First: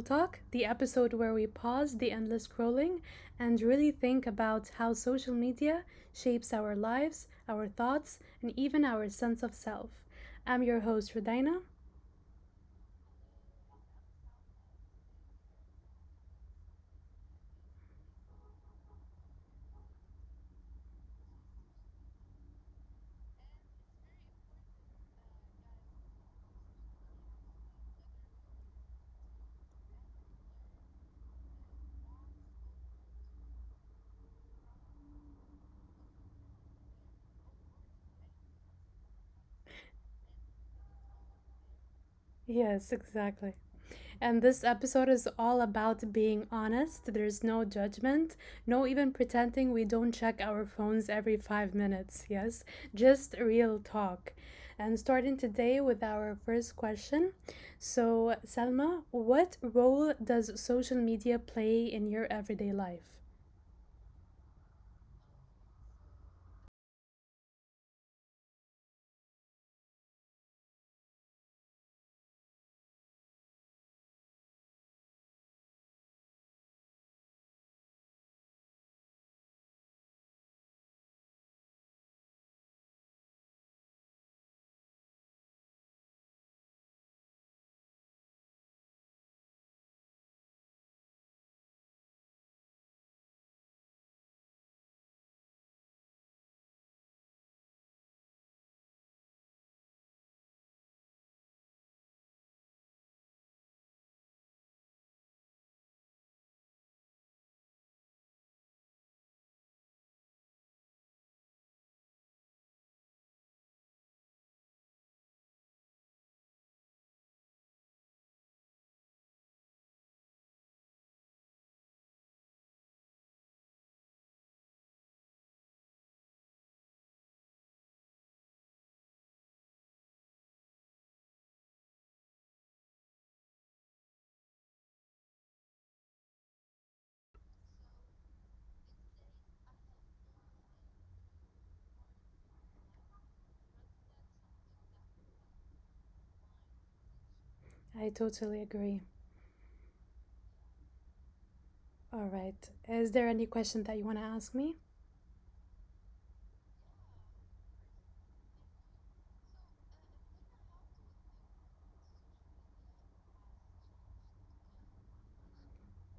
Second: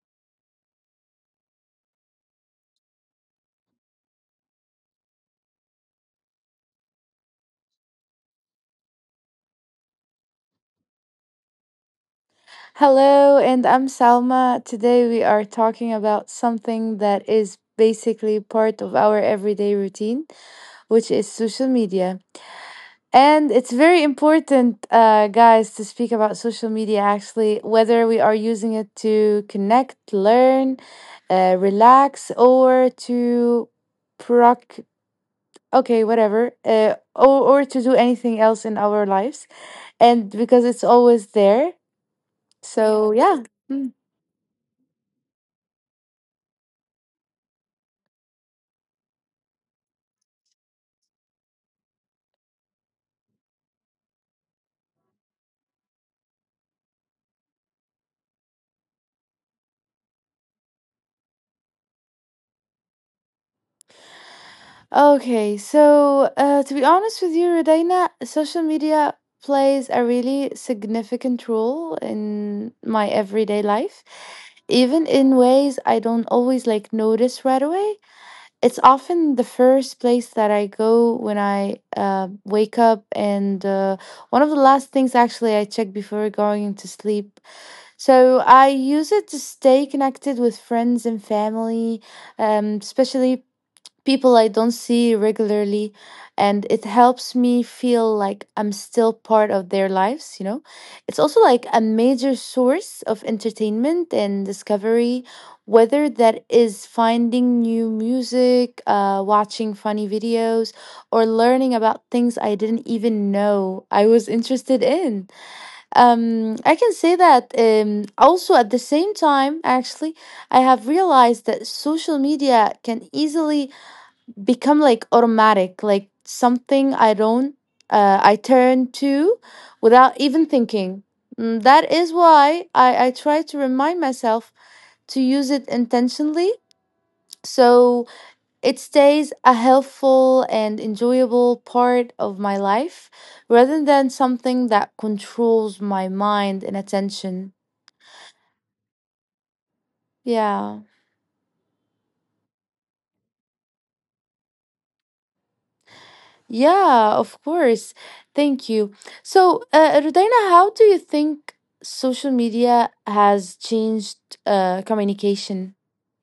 Talk, the episode where we pause the endless scrolling and really think about how social media shapes our lives, our thoughts, and even our sense of self. I'm your host, Rodina. Hello, and I'm Salma. Today we are talking about something that is basically part of our everyday routine, which is social media. And it's very important, guys, to speak about social media actually, whether we are using it to connect, learn, relax, or to proc. Okay, whatever, or to do anything else in our lives. And because it's always there. Yes, So, yeah. exactly. And this episode is all about being honest. There's no judgment, no even pretending we don't check our phones every 5 minutes. Yes, just real talk. And starting today with our first question. So, Salma, what role does social media play in your everyday life? Okay, so to be honest with you, Rodina, social media plays a really significant role in my everyday life, even in ways I don't always like notice right away. It's often the first place that I go when I wake up, and one of the last things actually I check before going to sleep. So I use it to stay connected with friends and family, especially people I don't see regularly, and it helps me feel like I'm still part of their lives, you know? It's also like a major source of entertainment and discovery, whether that is finding new music, watching funny videos, or learning about things I didn't even know I was interested in. I can say that also at the same time, actually, I have realized that social media can easily become like automatic, like something I don't, I turn to without even thinking. That is why I try to remind myself to use it intentionally so it stays a helpful and enjoyable part of my life rather than something that controls my mind and attention. I totally agree. Yeah. All right. Is there any question that you want to ask me? Yeah, of course. Thank you. So, Rodina, how do you think social media has changed communication?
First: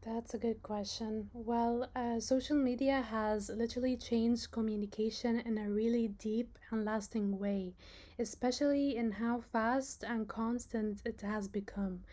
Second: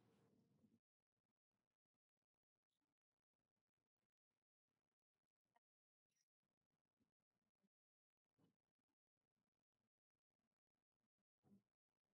That's a good question. Well, social media has literally changed communication in a really deep and lasting way, especially in how fast and constant it has become.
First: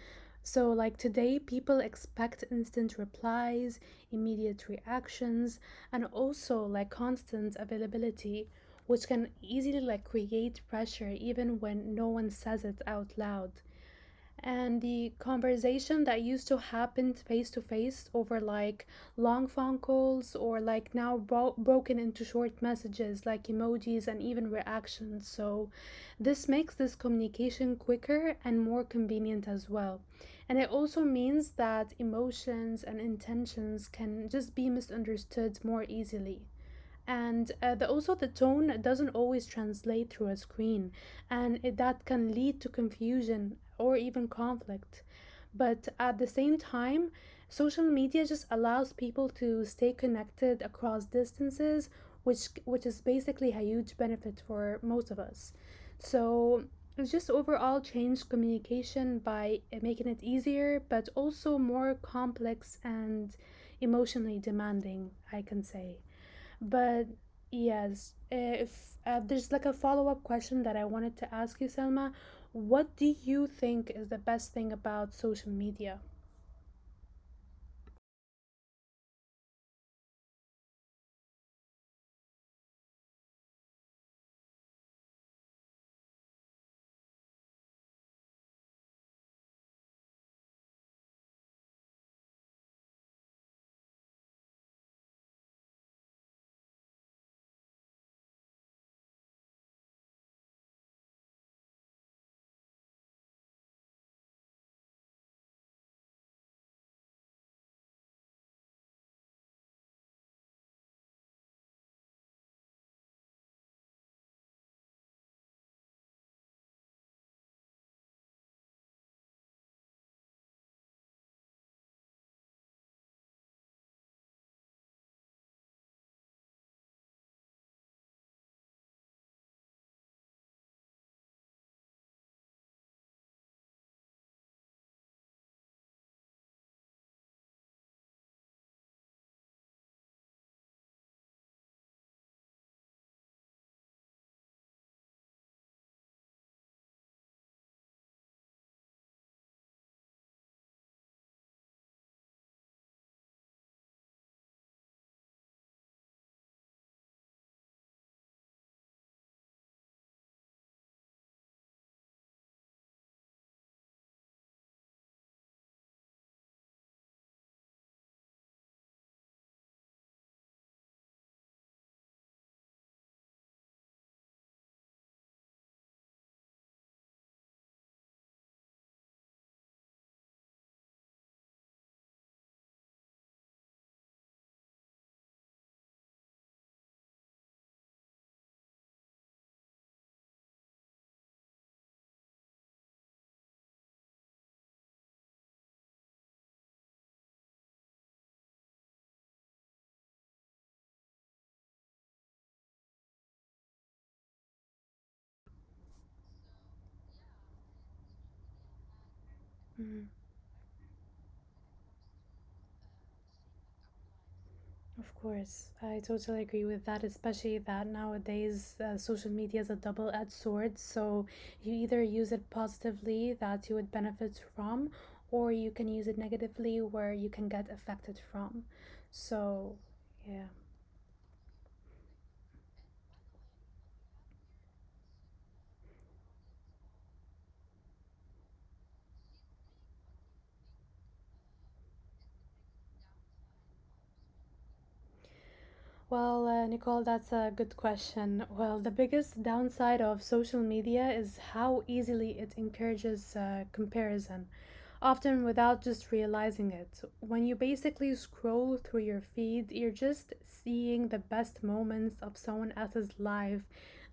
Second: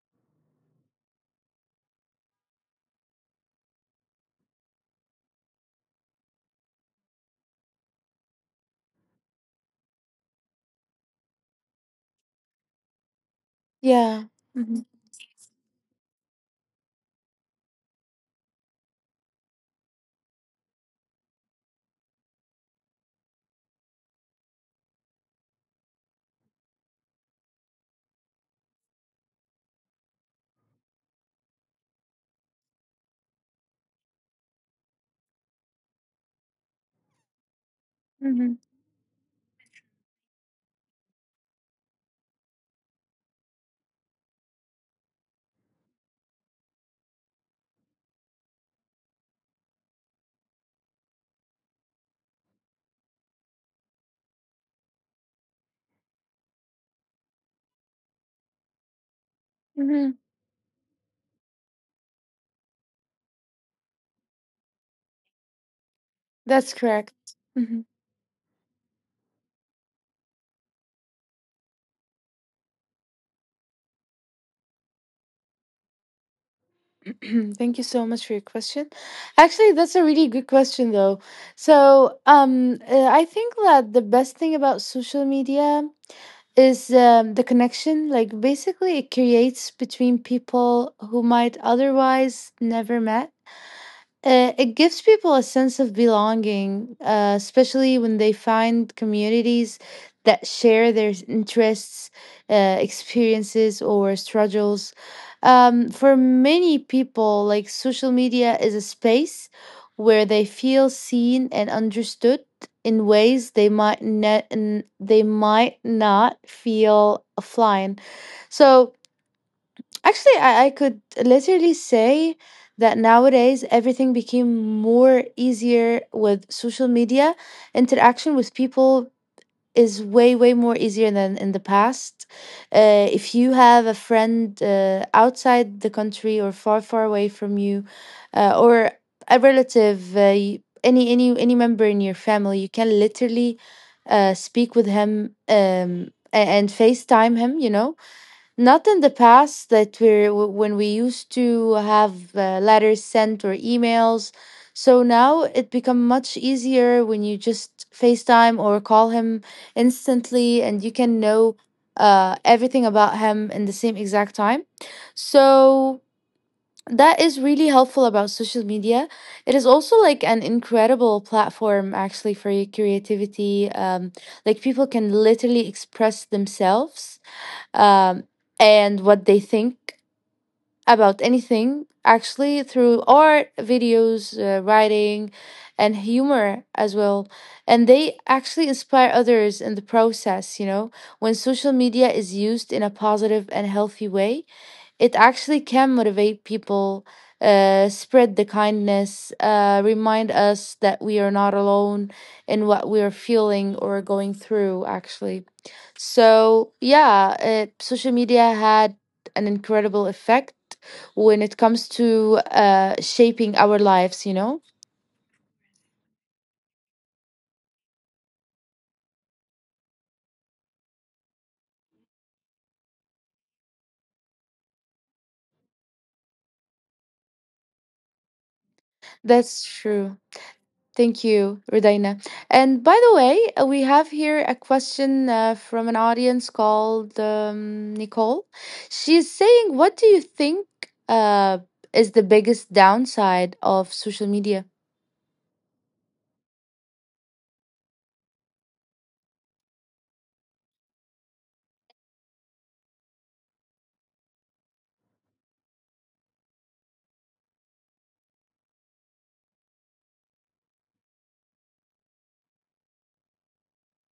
So, like today, people expect instant replies, immediate reactions, and also like constant availability, which can easily like create pressure even when no one says it out loud. Yeah. And Hmm. the conversation that used to happen face to face over like long phone calls or like now broken into short messages like emojis and even reactions. So, this makes this communication quicker and more convenient as well. And it also means that emotions and intentions can just be misunderstood more easily, and also the Hmm. tone doesn't always translate through a screen, and that can lead to confusion or even conflict. But at the same time, social media just allows people to stay connected across distances, which is basically a huge benefit for most of us. So it's just overall changed communication by making Hmm. it easier but also more complex and emotionally demanding, I can say. That's But correct. Hmm. yes, if there's like a follow-up question that I wanted to ask you, Selma, what do you think is the best thing about social media? Thank you so much for your question. Actually, that's a really good question, though. So, I think that the best thing about social media is the connection. Like, basically, it creates between people who might otherwise never met. It gives people a sense of belonging, especially when they find communities that share their interests, experiences, or struggles. For many people, like social media is a space where they feel seen and understood in ways they might not feel offline. So actually, I could literally say that nowadays everything became more easier with social media. Interaction with people is way, way more easier than in the past. If you have a friend outside the country or far, far away from you, or a relative, any member in your family, you can literally speak with him and FaceTime him, you know, not in the past that we're when we used to have letters sent or emails. So now it become much easier when you just FaceTime or call him instantly, and you can know everything about him in the same exact time. So that is really helpful about social media. It is also like an incredible platform actually for your creativity. Like people can literally express themselves um, and what they think about anything actually through art, videos, writing, and humor as well, and they actually inspire others in the process, you know. When social media is used in a positive and healthy way, it actually can motivate people, spread the kindness, remind us that we are not alone in what we are feeling or going through, actually. So, yeah, social media had an incredible Mm, effect when it comes to shaping our lives, you know? of course, I totally agree with that, especially that nowadays social media is a double edged sword. So you either use it positively, that you would benefit from, or you can use it negatively, where you can get affected from. That's So, true. yeah. Thank you, Rudaina. And by the way, we have here a question from an audience called Nicole. She's saying, what do you think uh, is the biggest downside of social media? Well, Nicole, that's a good question. Well, the biggest downside of social media is how easily it encourages comparison, often without just realizing it. When you basically scroll through your feed, you're just seeing the best moments of someone else's life,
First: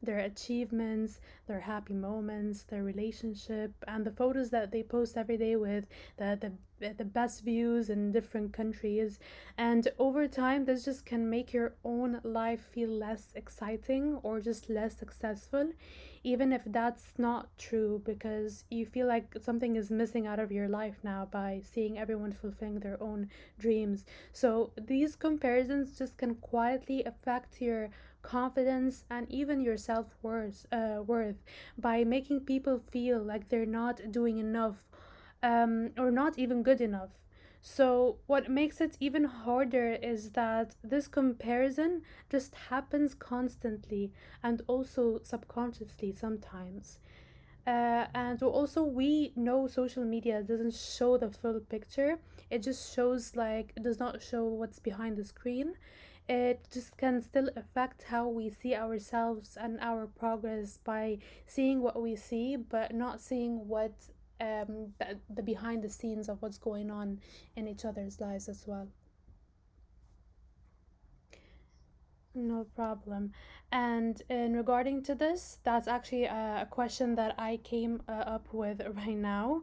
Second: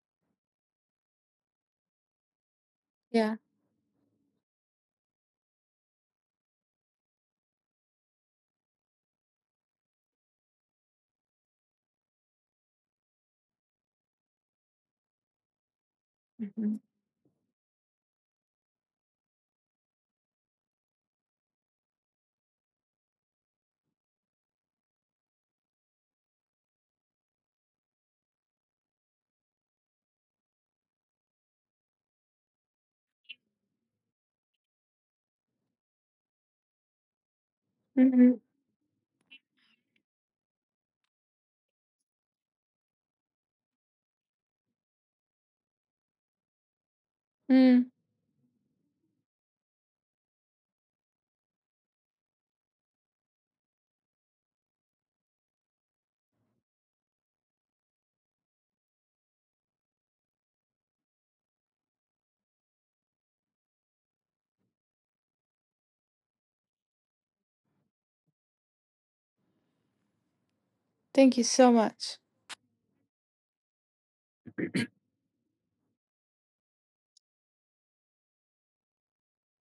their achievements, their happy moments, their Yeah. relationship, and the photos that they post every day with the, the best views in different countries. And over time, this just can make your own life feel less exciting or just less successful, even if that's not true, because you feel like something is missing out of your life now by seeing everyone fulfilling their own dreams. So these comparisons just can quietly affect your confidence, and even your self worth by making people feel like they're not doing enough or not even good enough. So, Mm-hmm. what makes it even harder is that this comparison just happens constantly and also subconsciously sometimes. And so also we know social media doesn't show the full picture. It just shows like it does not show what's behind the screen. It just can still affect how we see ourselves and our progress by seeing what we see, but not seeing what the behind the scenes of what's going on in each other's lives as well. Thank you so much. No problem. And in regarding to this, that's actually a question that I came up with right now.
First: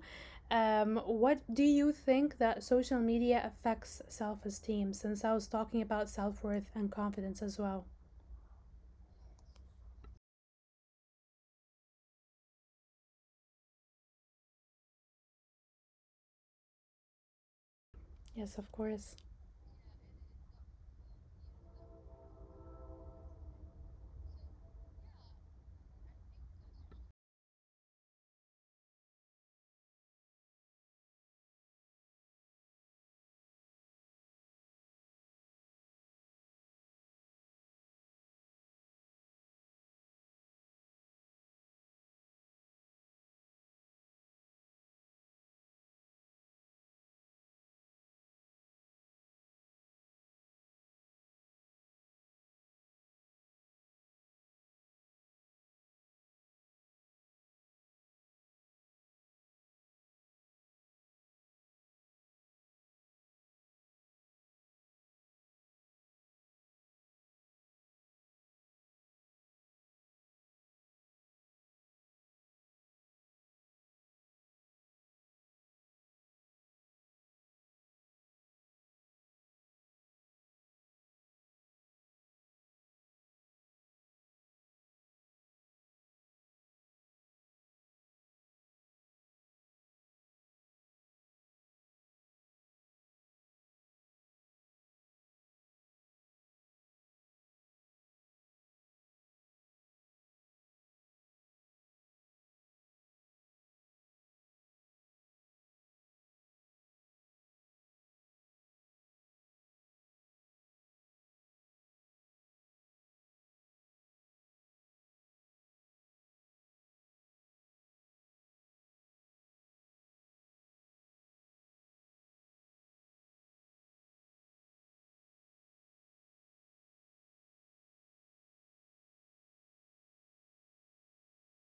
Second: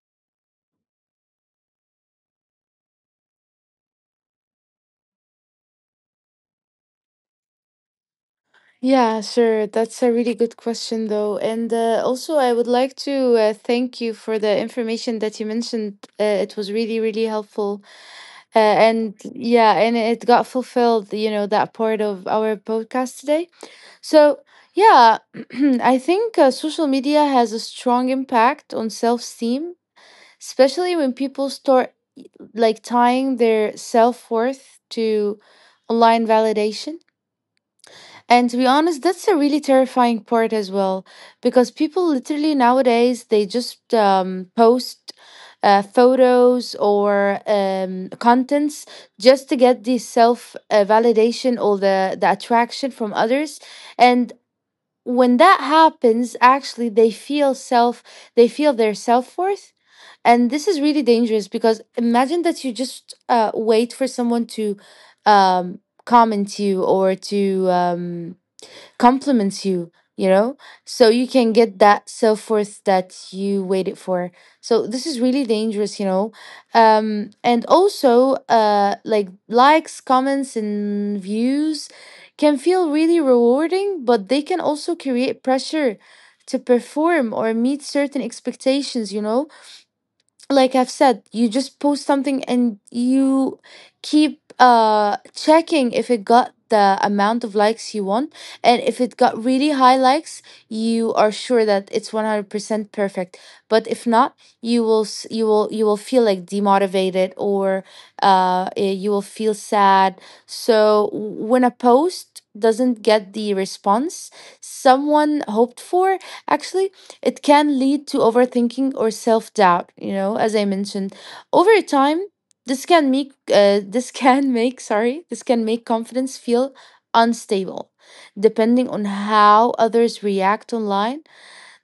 What do you think that social media affects self-esteem? Since I was talking about self-worth and confidence as well. Yeah, sure. That's a really good question, though. And also, I would like to thank you for the information that you mentioned. It was really, really helpful. Yes, of And course. yeah, and it got fulfilled, you know, that part of our podcast today. So, yeah, I think social media has a strong impact on self esteem, especially when people start like tying their self worth to online validation. And to be honest, that's a really terrifying part as well, because people literally nowadays they just post photos or contents just to get the self validation or the attraction from others, and when that happens, actually they feel self, they feel their self worth. And this is really dangerous because imagine that you just wait for someone to um, comment you or to compliments you, you know? So you can get that self worth that you waited for. So this is really dangerous, you know? And also, like likes, comments, and views can feel really rewarding, but they can also create pressure to perform or meet certain expectations, you know? Like I've said, you just post something and you keep checking if it got the amount of likes you want, and if it got really high likes, you are sure that it's 100% perfect. But if not, you will s- you will feel like demotivated or you will feel sad. So when a post doesn't get the response someone hoped for, actually it can lead to overthinking or self doubt, you know, as I mentioned. Over time, this can make this can make sorry, this can make confidence feel unstable depending on how others react online.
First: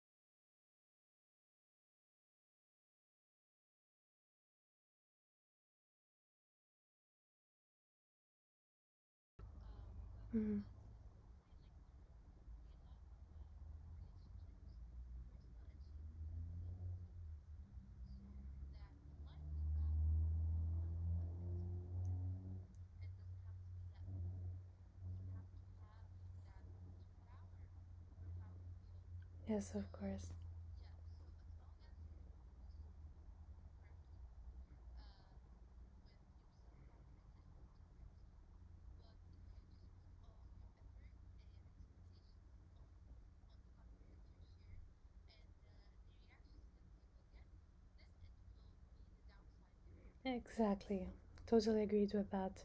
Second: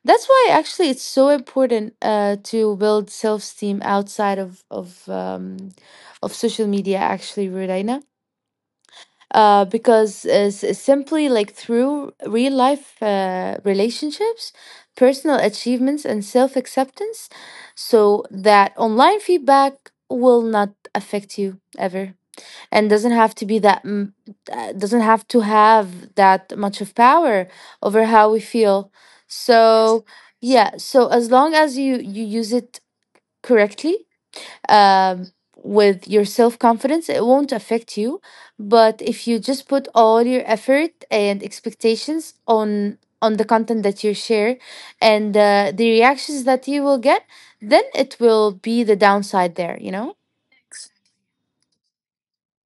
That's why actually it's so important to build self-esteem outside of of social media actually, Rudaina, because Mm, simply like through real life relationships, personal achievements, and self acceptance, so that online feedback will not affect you ever and doesn't have to be that doesn't have to have that much of power over how we feel. yes, of So course. yeah, so as long as you use it correctly, um, with your self confidence, it won't affect you. But if you just put all your effort and expectations on the content that you share and the reactions that you will get, then it will be the downside there. You know. Exactly. Totally agreed with that.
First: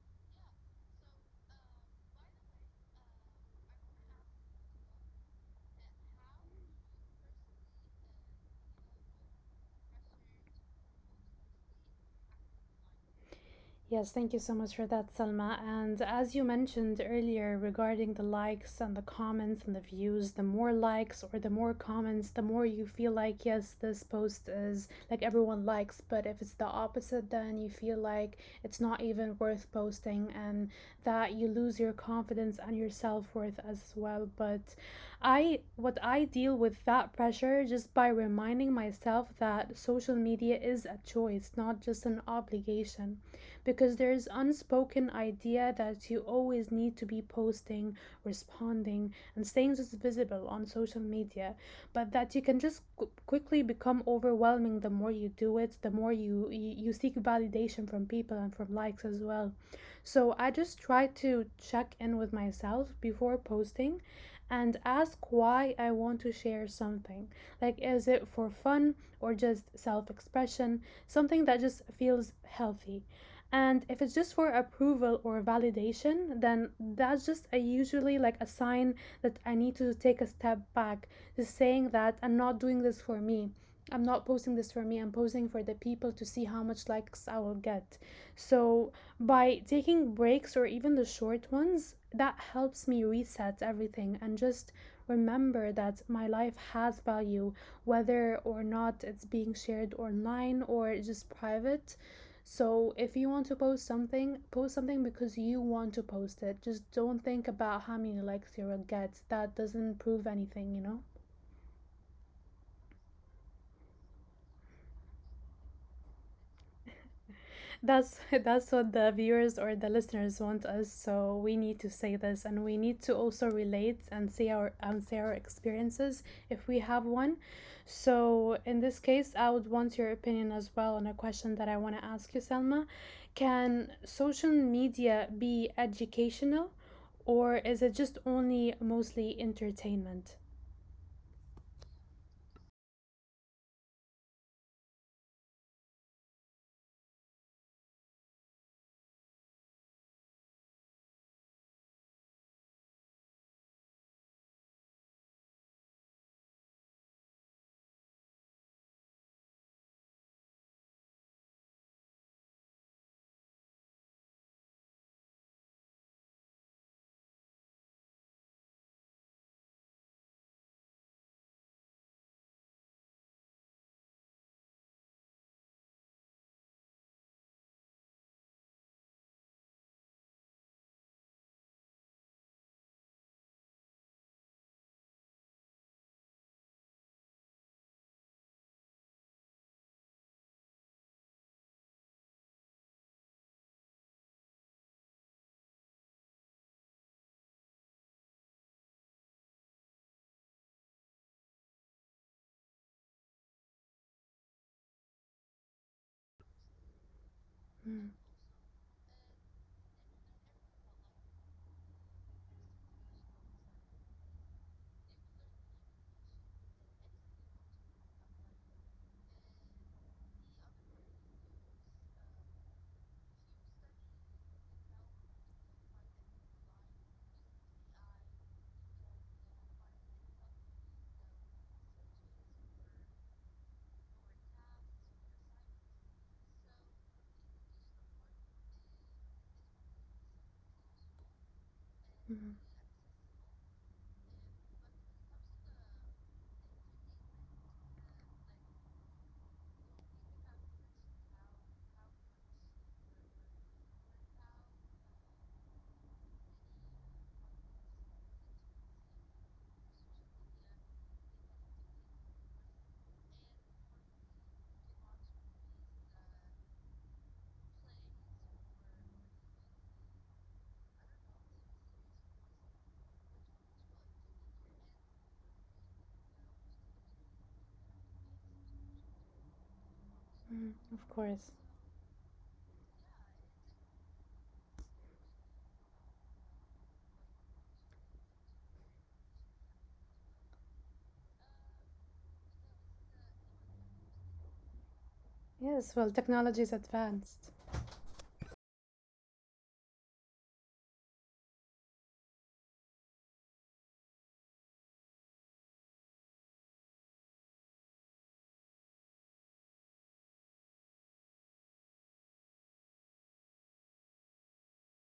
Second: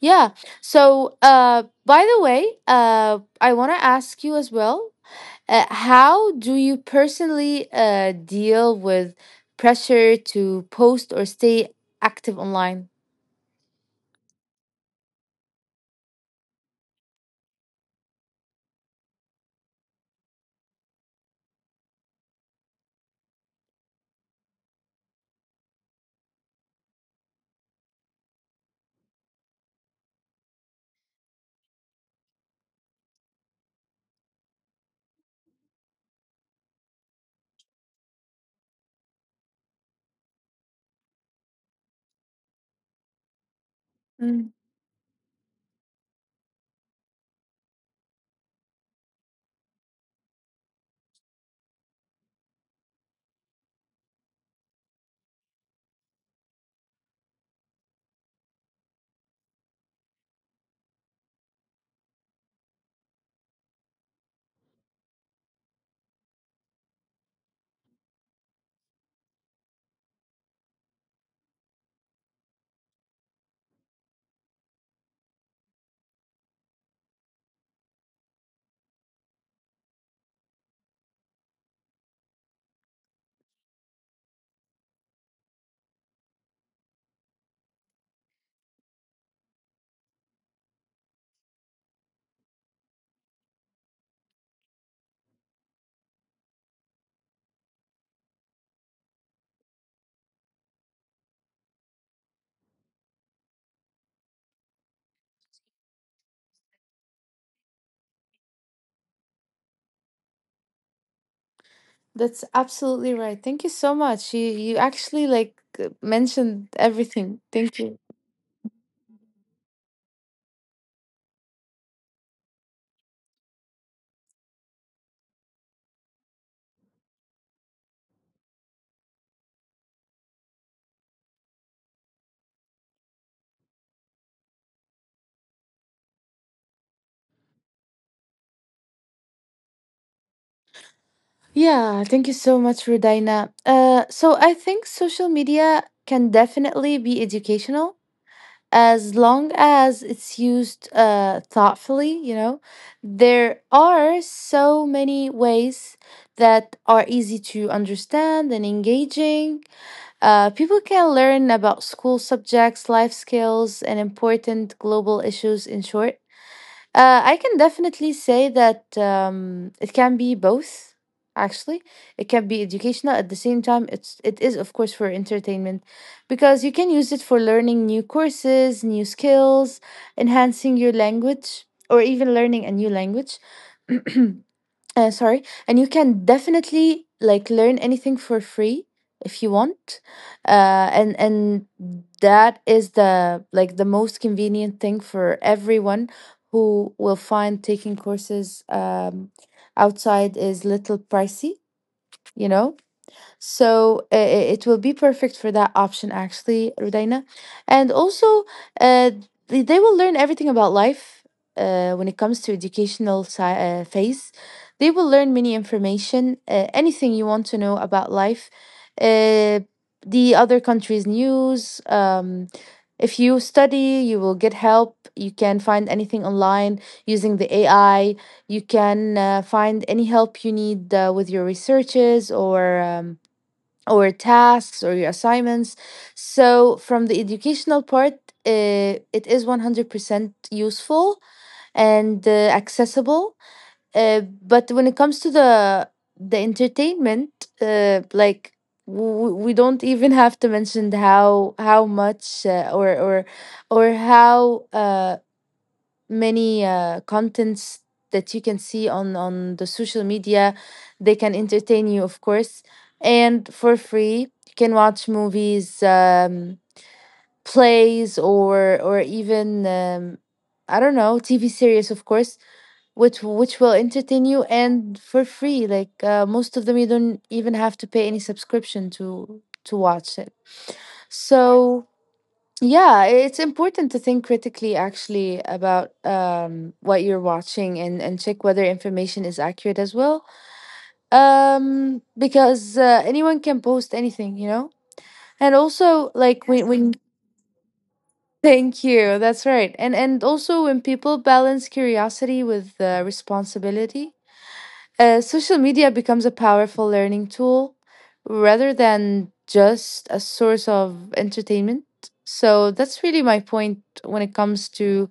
Yeah. So, by the way, I want to ask you as well, how do you personally deal with pressure to post or stay active online? Yes, thank you so much for that, Salma. And as you mentioned earlier regarding the likes and the comments and the views, the more likes or the more comments, the more you feel like, yes, this post is like everyone likes. But if it's the opposite, then you feel like it's not even worth posting and that you lose your confidence and your self worth as well. But I, what I deal with that pressure just by reminding myself that social media is a choice, not just an obligation, because there's Mm. unspoken idea that you always need to be posting, responding, and staying just visible on social media, but that you can just quickly become overwhelming the more you do it, the more you seek validation from people and from likes as well. So I just try to check in with myself before posting and ask why I want to share something. Like, is it for fun or just self expression? Something that just feels healthy. And if it's just for approval or validation, then that's just a usually like a sign that I need to take a step back, just saying that I'm not doing this for me. I'm not posting this for me. I'm posting for the people to see how much likes I will get. So, by taking breaks or even the short ones, that helps me reset everything and just remember that my life has value, whether or not it's being shared online or just private. So if you want to post something because you want to post it. Just don't think about how many likes you'll get. That doesn't prove anything, you know? That's absolutely right. Thank you so much. You actually like mentioned everything. Thank you. That's that's what the viewers or the listeners want us, so we need to say this and we need to also relate and see our and say our experiences if we have one. So in this case, I would want your opinion as well on a question that I want to ask you, Selma. Can social media be educational or is it just only mostly entertainment? Yeah, thank you so much, Rudaina. So I think social media can definitely be educational as long as it's used thoughtfully, you know, there are so many ways that are easy to understand and engaging. People can learn about school subjects, life skills, and important global issues in short. I can definitely say that it can be both. Actually, it can be educational at the same time. It is of course for entertainment, because you can use it for learning new courses, new skills, enhancing your language, or even learning a new language. Sorry, and you can definitely like learn anything for free if you want, and that is the like the most convenient thing for everyone who will find taking courses outside is little pricey, you know, so it will be perfect for that option, actually, Rudaina. And Mm, also, uh, they will learn everything about life when it comes to educational phase. They will learn many information, anything you want to know about life, uh, the other countries' news. If you study, you will get help. You can find anything online using the AI. You can find any help you need with your researches or. Or tasks or your assignments. So, from the educational part, it is 100% useful and mm, accessible. But when it comes to the entertainment, like we don't even have to mention how much or how many contents that you can see on the social media, they can entertain you of course, and for free you can watch movies, plays, or even, I don't know, tv series of course, which will entertain you, and for free, like most of them you don't even have to pay any subscription to watch it. mm, of course. So yeah, it's important to think critically actually about what you're watching and check whether information is accurate as well. Because anyone can post anything, you know? And Yes, also well, like technology is when advanced. thank you. That's right. And also when people balance curiosity with responsibility, social media becomes a powerful learning tool rather than just a source of entertainment. So that's really my point when it comes to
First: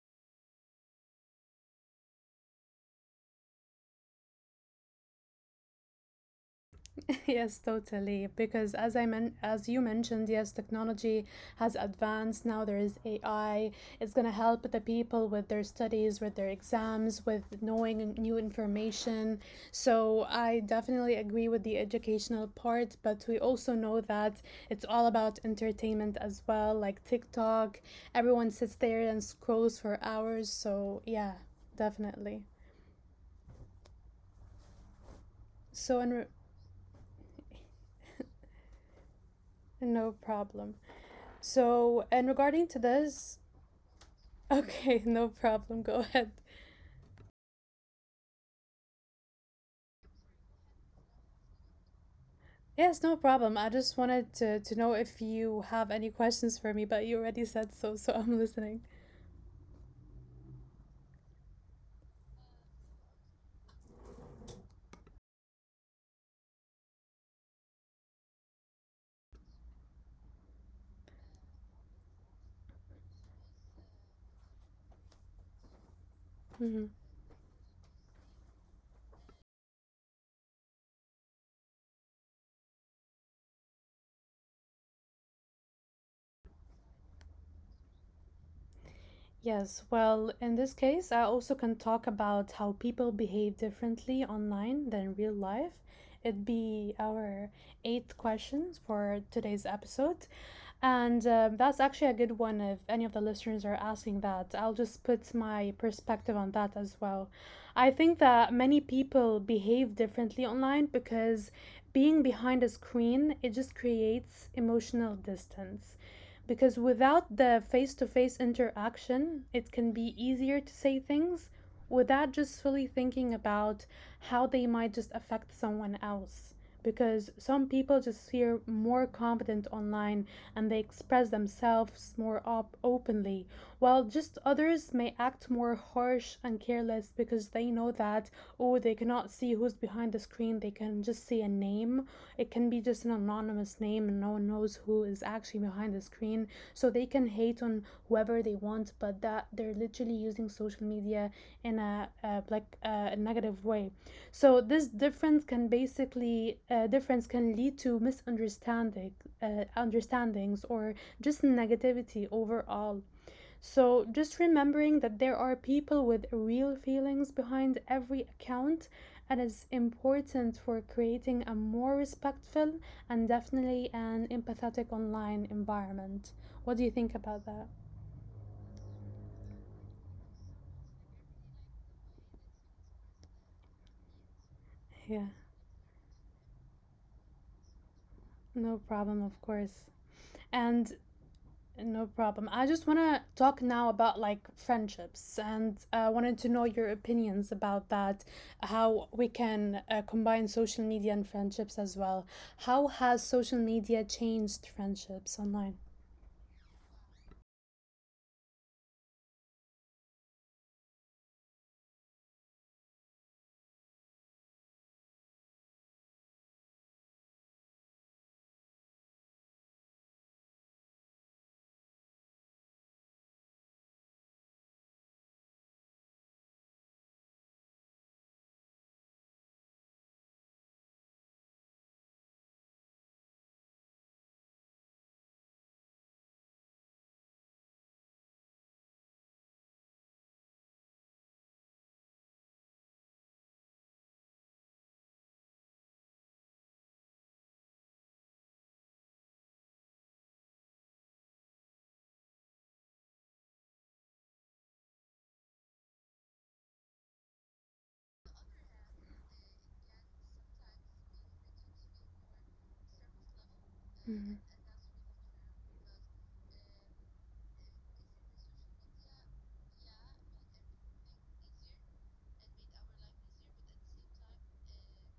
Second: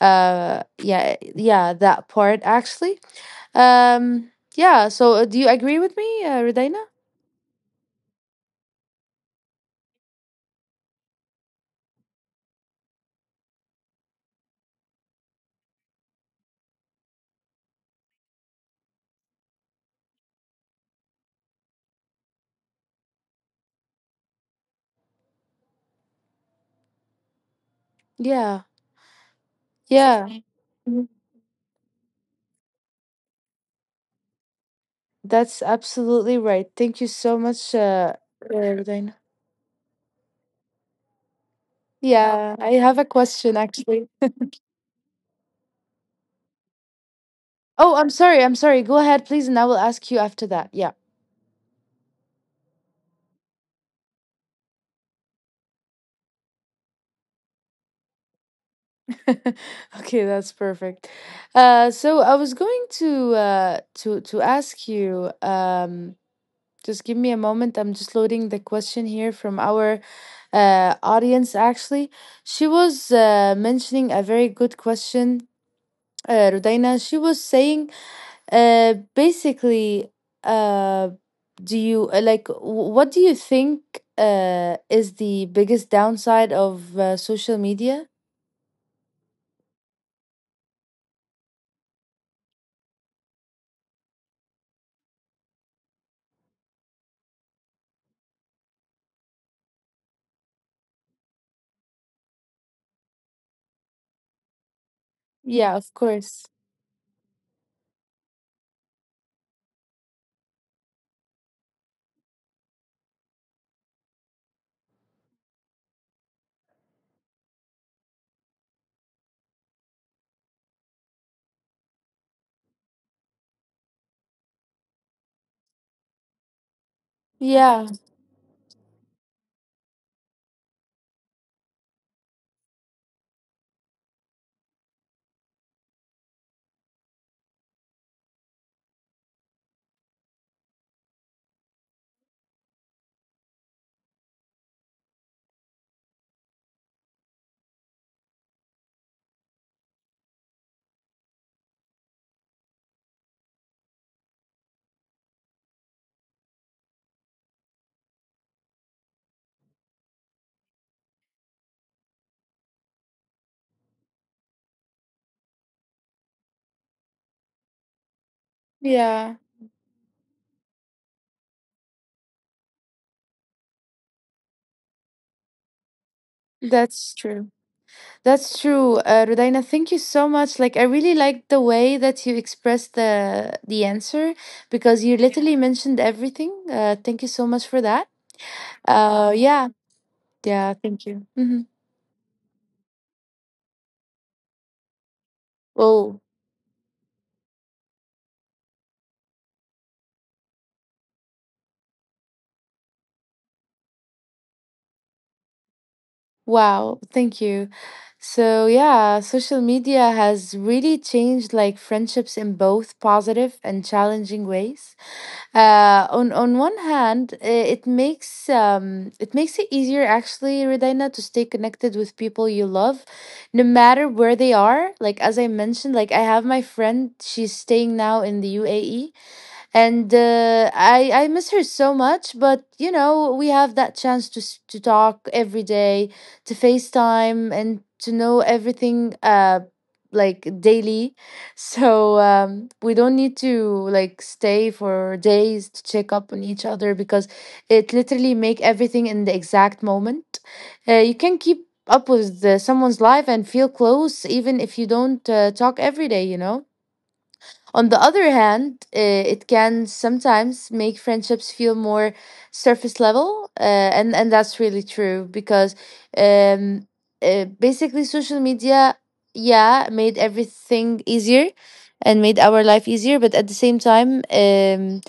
yeah, yeah, that part actually. um yeah, so do you agree with me, Redaina? Yes, totally. Because as you mentioned, yes, technology has advanced. Now there is AI. It's gonna help the people with their studies, with their exams, with knowing new information. So I definitely agree with the educational part, but we also know that it's all about entertainment as well, like TikTok. Everyone Yeah, sits there and scrolls for yeah. hours. So Mhm. yeah, definitely. That's So and re- absolutely right, thank you so much, Redaina. no problem. So, and Yeah, regarding I to have a this, question actually. okay, no problem. Go ahead. Oh, I'm sorry, go ahead please, and I will ask you after that, yeah. Yes, no problem. I just wanted to know if you have any questions for me, but you already said so, so I'm listening. Okay, that's perfect. So I was going to to ask you. Just give me a moment. I'm just loading the question here from our audience. Actually, she was mentioning a very good question, Hmm. Rudaina. She was saying, basically, uh, do you like what do you think is the biggest downside of social media? Yes, well, in this case, I also can talk about how people behave differently online than real life. It'd be our eighth questions for today's episode. And that's actually a good one if any of the listeners are asking that. I'll just put my Yeah, of perspective course. on that as well. I think that many people behave differently online because being behind a screen, it just creates emotional distance, because without the face to face interaction, it can be easier to say things without just fully thinking about how they might just affect someone else. Because Yeah. some people just feel more confident online and they express themselves more openly, while just others may act more harsh and careless because they know that, oh, they cannot see who's behind the screen, they can just see a name. It can be just an anonymous name and no one knows who is actually behind the screen. So they can hate on whoever they want, but that they're literally using social media in a a negative way. So this difference can basically difference can lead to misunderstanding understandings or just negativity overall. So, just remembering that there are people with real feelings behind every account Yeah, and is important for creating a more respectful and definitely an empathetic online environment. What do you that's think about true. that? That's true, Rudaina. Thank you so much. Like, I really liked the way that you expressed the answer because you Yeah, literally mentioned everything. Thank you so much for that. no problem, of Yeah, course. yeah. And Thank you. No problem. I just want to talk now about like friendships and I Oh, wanted to know your opinions about that, how we can combine social media and friendships as well. How has social media changed friendships online? wow. Thank you. So yeah, social media has really changed like friendships in both positive and challenging ways. On one hand, it makes it makes it easier actually, Redina, to stay connected with people you love, no matter where they are. Like, as I mentioned, like I have my friend; she's staying now in the UAE, and I miss her so much. But you know, we have that chance to talk every day, to FaceTime, and to know everything. Like daily. So we don't need to like stay for days to check up on each other because it literally make everything in the exact moment. You can keep up with someone's life and feel close even if you don't talk every day, you know. On the other hand, it can sometimes make friendships feel more surface level, and Mhm. and that's really true because um, basically social media, yeah, made everything easier, and made our life easier, but at the same time,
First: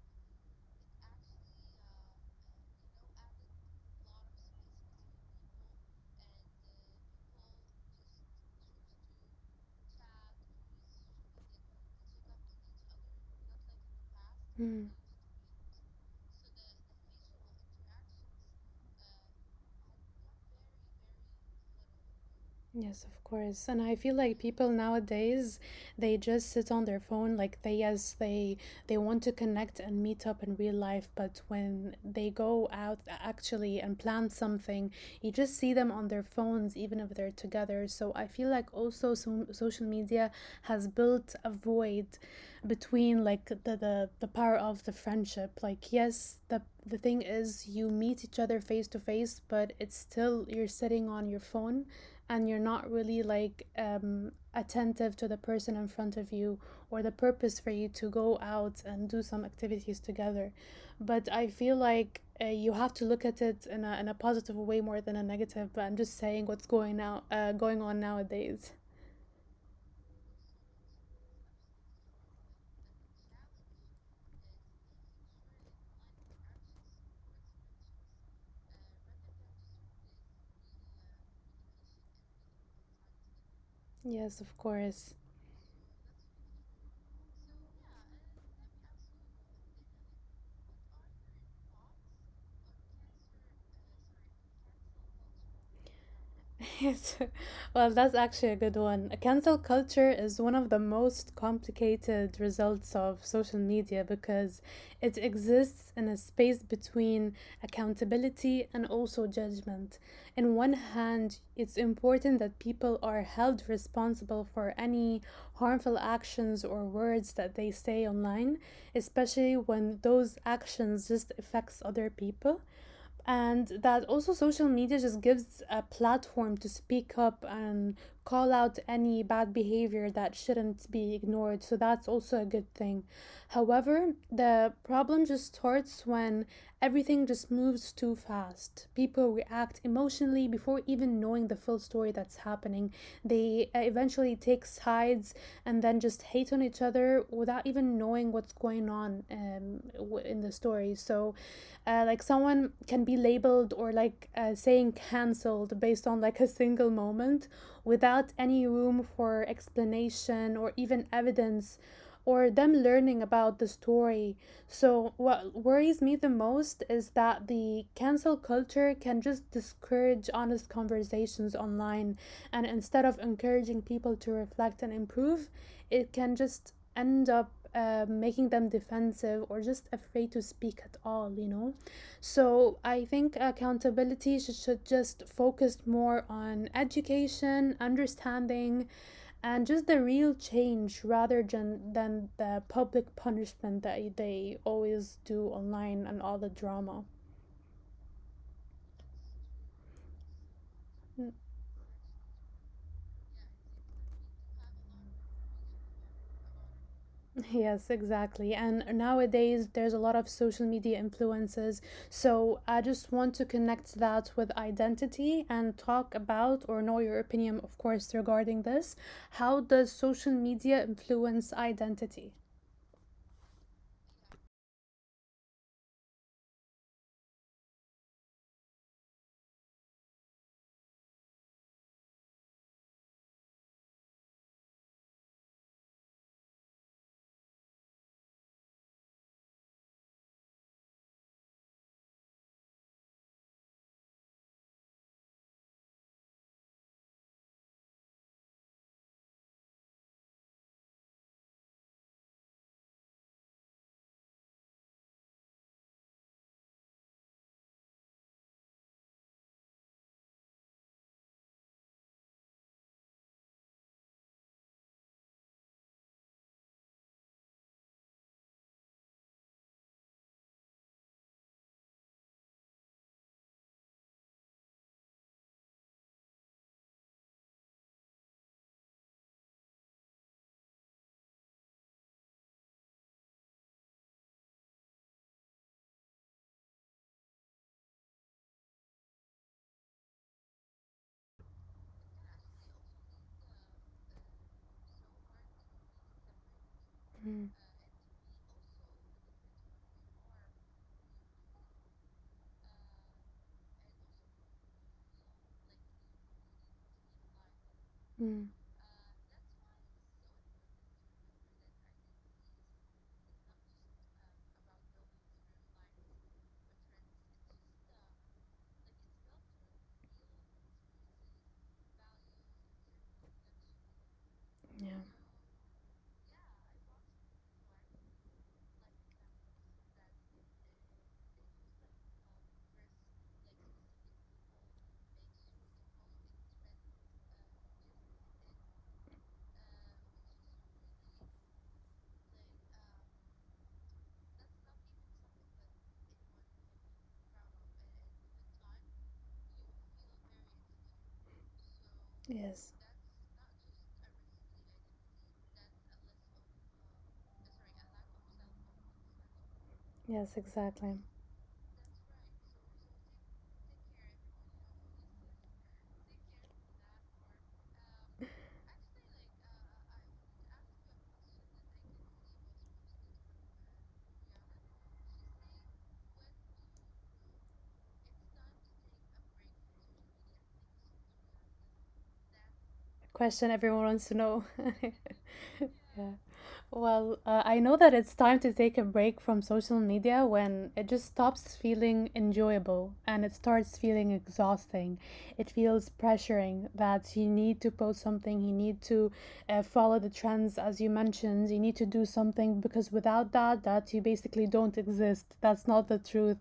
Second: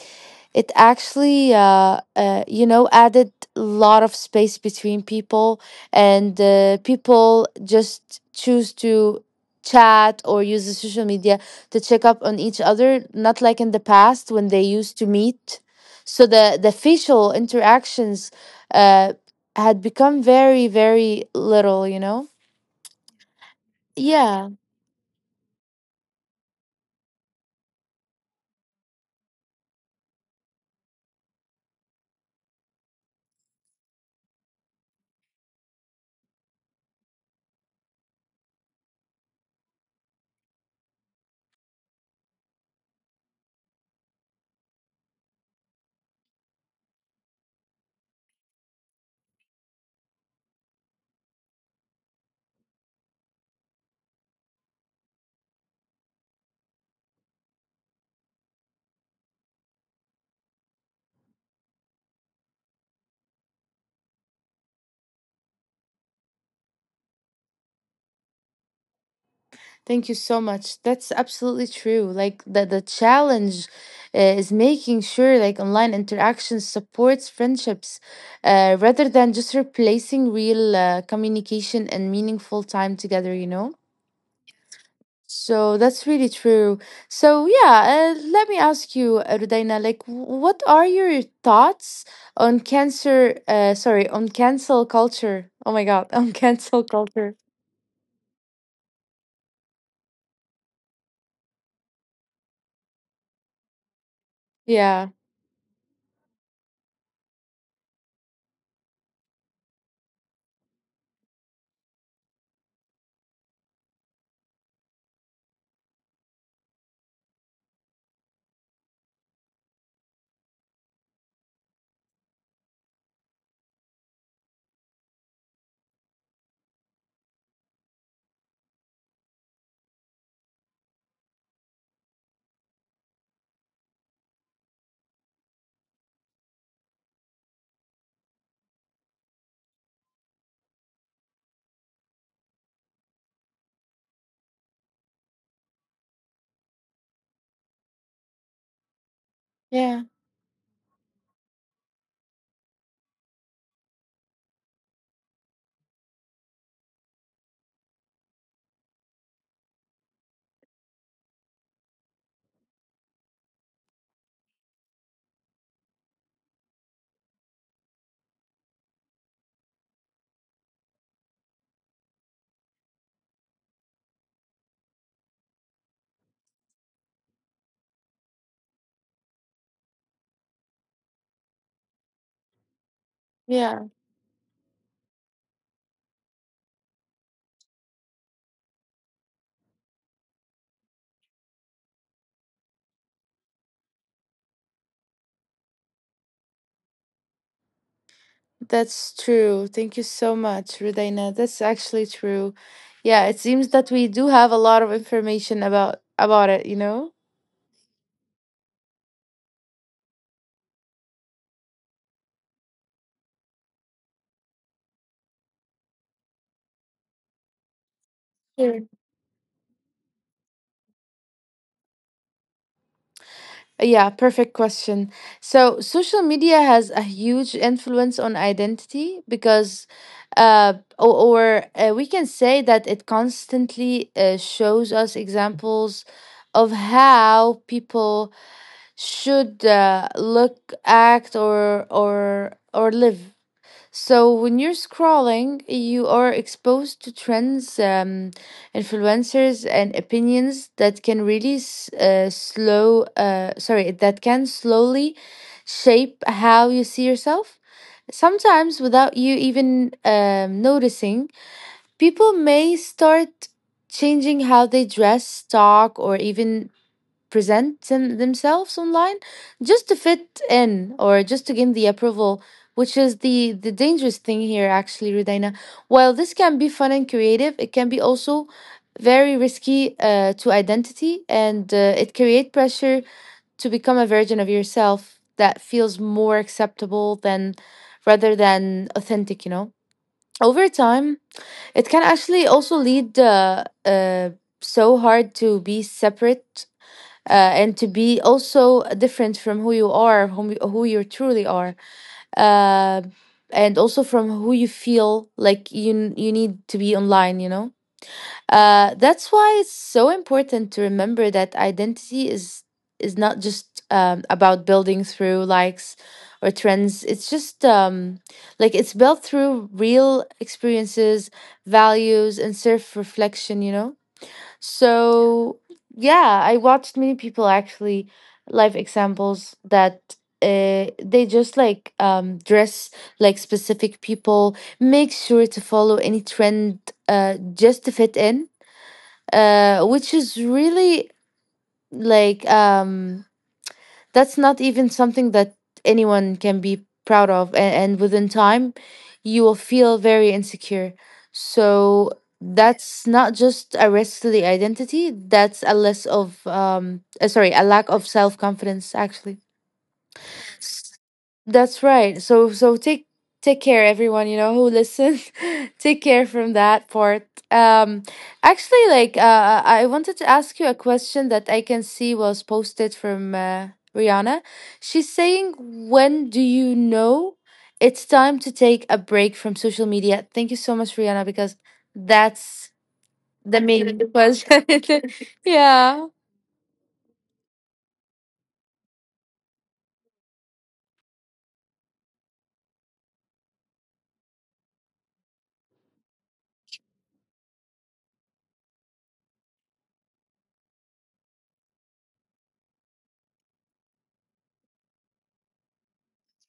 it actually you know, added a lot of space between people, and people just choose to chat or use the social media to check up on each other, not like in the past when they Mm. used to meet. So the facial interactions uh, had become very, very little, you know. Yes, of course. And I feel like Yeah, people nowadays, they just sit on their phone, like they, yes, they want to connect and meet up in real life, but when they go out actually and plan something, you just see them on their phones, even if they're together. So I feel like also social media has built a void between like the power of the friendship, like yes, the thing is you meet each other face to face but it's still you're sitting on your phone and you're not really like attentive to the person in front of you or the purpose for you to go out and do some activities together. But I feel like you have to look at it in in a positive way more than a negative. But I'm just saying what's going going on nowadays. thank you so much. That's absolutely true. Like the challenge is making sure like online interaction supports friendships, rather than just replacing real communication and meaningful time together, you know? Yes, of course. So that's really true. So yeah, let me ask you, Rudaina, like, what are your thoughts on cancer? Sorry, on cancel culture. Oh my God, on cancel Yes. culture. Well, that's actually a good one. Cancel culture is one of the most complicated results of social media because Yeah, it exists in a space between accountability and also judgment. In one hand, it's important that people are held responsible for any harmful actions or words that they say online, especially when those actions just affects other people, and that also social media just gives a platform to speak up and call out any bad behavior that shouldn't be ignored, so that's also a good thing. However, the problem just starts when everything just moves too fast. People react emotionally before even knowing the full story that's happening. They eventually take sides and then just hate on each other without even knowing what's going on, yeah, in the story. So, like someone can be labeled or like saying cancelled based on like a single moment without any room for explanation or even evidence, or them learning about the story. So, what worries me the most is that the cancel culture can just discourage honest conversations online. And instead of encouraging people to reflect and improve, it can just end up making them defensive or just afraid to speak at all, you know? So I think yeah. accountability should just focus more on education, understanding, and just the real change rather than, the public punishment that they always do online and all the drama. That's true. Thank you so much, Rudaina. That's actually true. Yeah, it seems that we do have a lot of information about it. You know. Yes, exactly. And nowadays, there's a lot of social media influences. So I just want to connect that with identity and talk about, or know your opinion, of course, regarding this. How does social media influence identity? Yeah, perfect question. So, social media has a huge influence on identity because, or we can say that it constantly shows us examples of how people should look, act, or live. So when you're scrolling, you are exposed to trends, influencers, and opinions that can really slow. Sorry, that can slowly shape how you see yourself. Sometimes, without you even noticing, people may start changing how they dress, talk, or even themselves online just to fit in or just to gain the approval, which is the dangerous thing here, actually, Rudaina. While this can be fun and creative, it can be also very risky to identity, and it create pressure to become a version of yourself that feels more acceptable than rather than authentic, you know? Over time, it can actually also lead so hard to be separate, Mm. And to be also different from who you are, who you truly are, uh, and also from who you feel like you need to be online. You know, Mm. That's why it's so important to remember that identity is not just about building through likes or trends. It's just like it's built through real experiences, values, and self reflection. You know. Yeah. So yeah, I watched many people actually, life examples that they just like dress like specific people, make sure to follow any trend, just to fit in, which is really like that's not even something that anyone can be proud of, and within time you will feel very insecure, so Yes. that's not just a risk to the identity, that's a less of sorry, a lack of self-confidence actually. Yes, exactly. That's right. So take care everyone, you know, who listens. Take care from that part. Actually, like I wanted to ask you a question that I can see was posted from Rihanna. She's saying, "When do you know it's time to take a break from social media?" Thank you so much, Rihanna, because that's Question the everyone main wants to know. question. Yeah. yeah. Well, I know that it's time to take a break from social media when it just stops feeling enjoyable and it starts feeling exhausting. It feels pressuring that you need to post something, you need to follow the trends, as you mentioned, you need to do something because without that, you basically don't exist. That's not the truth.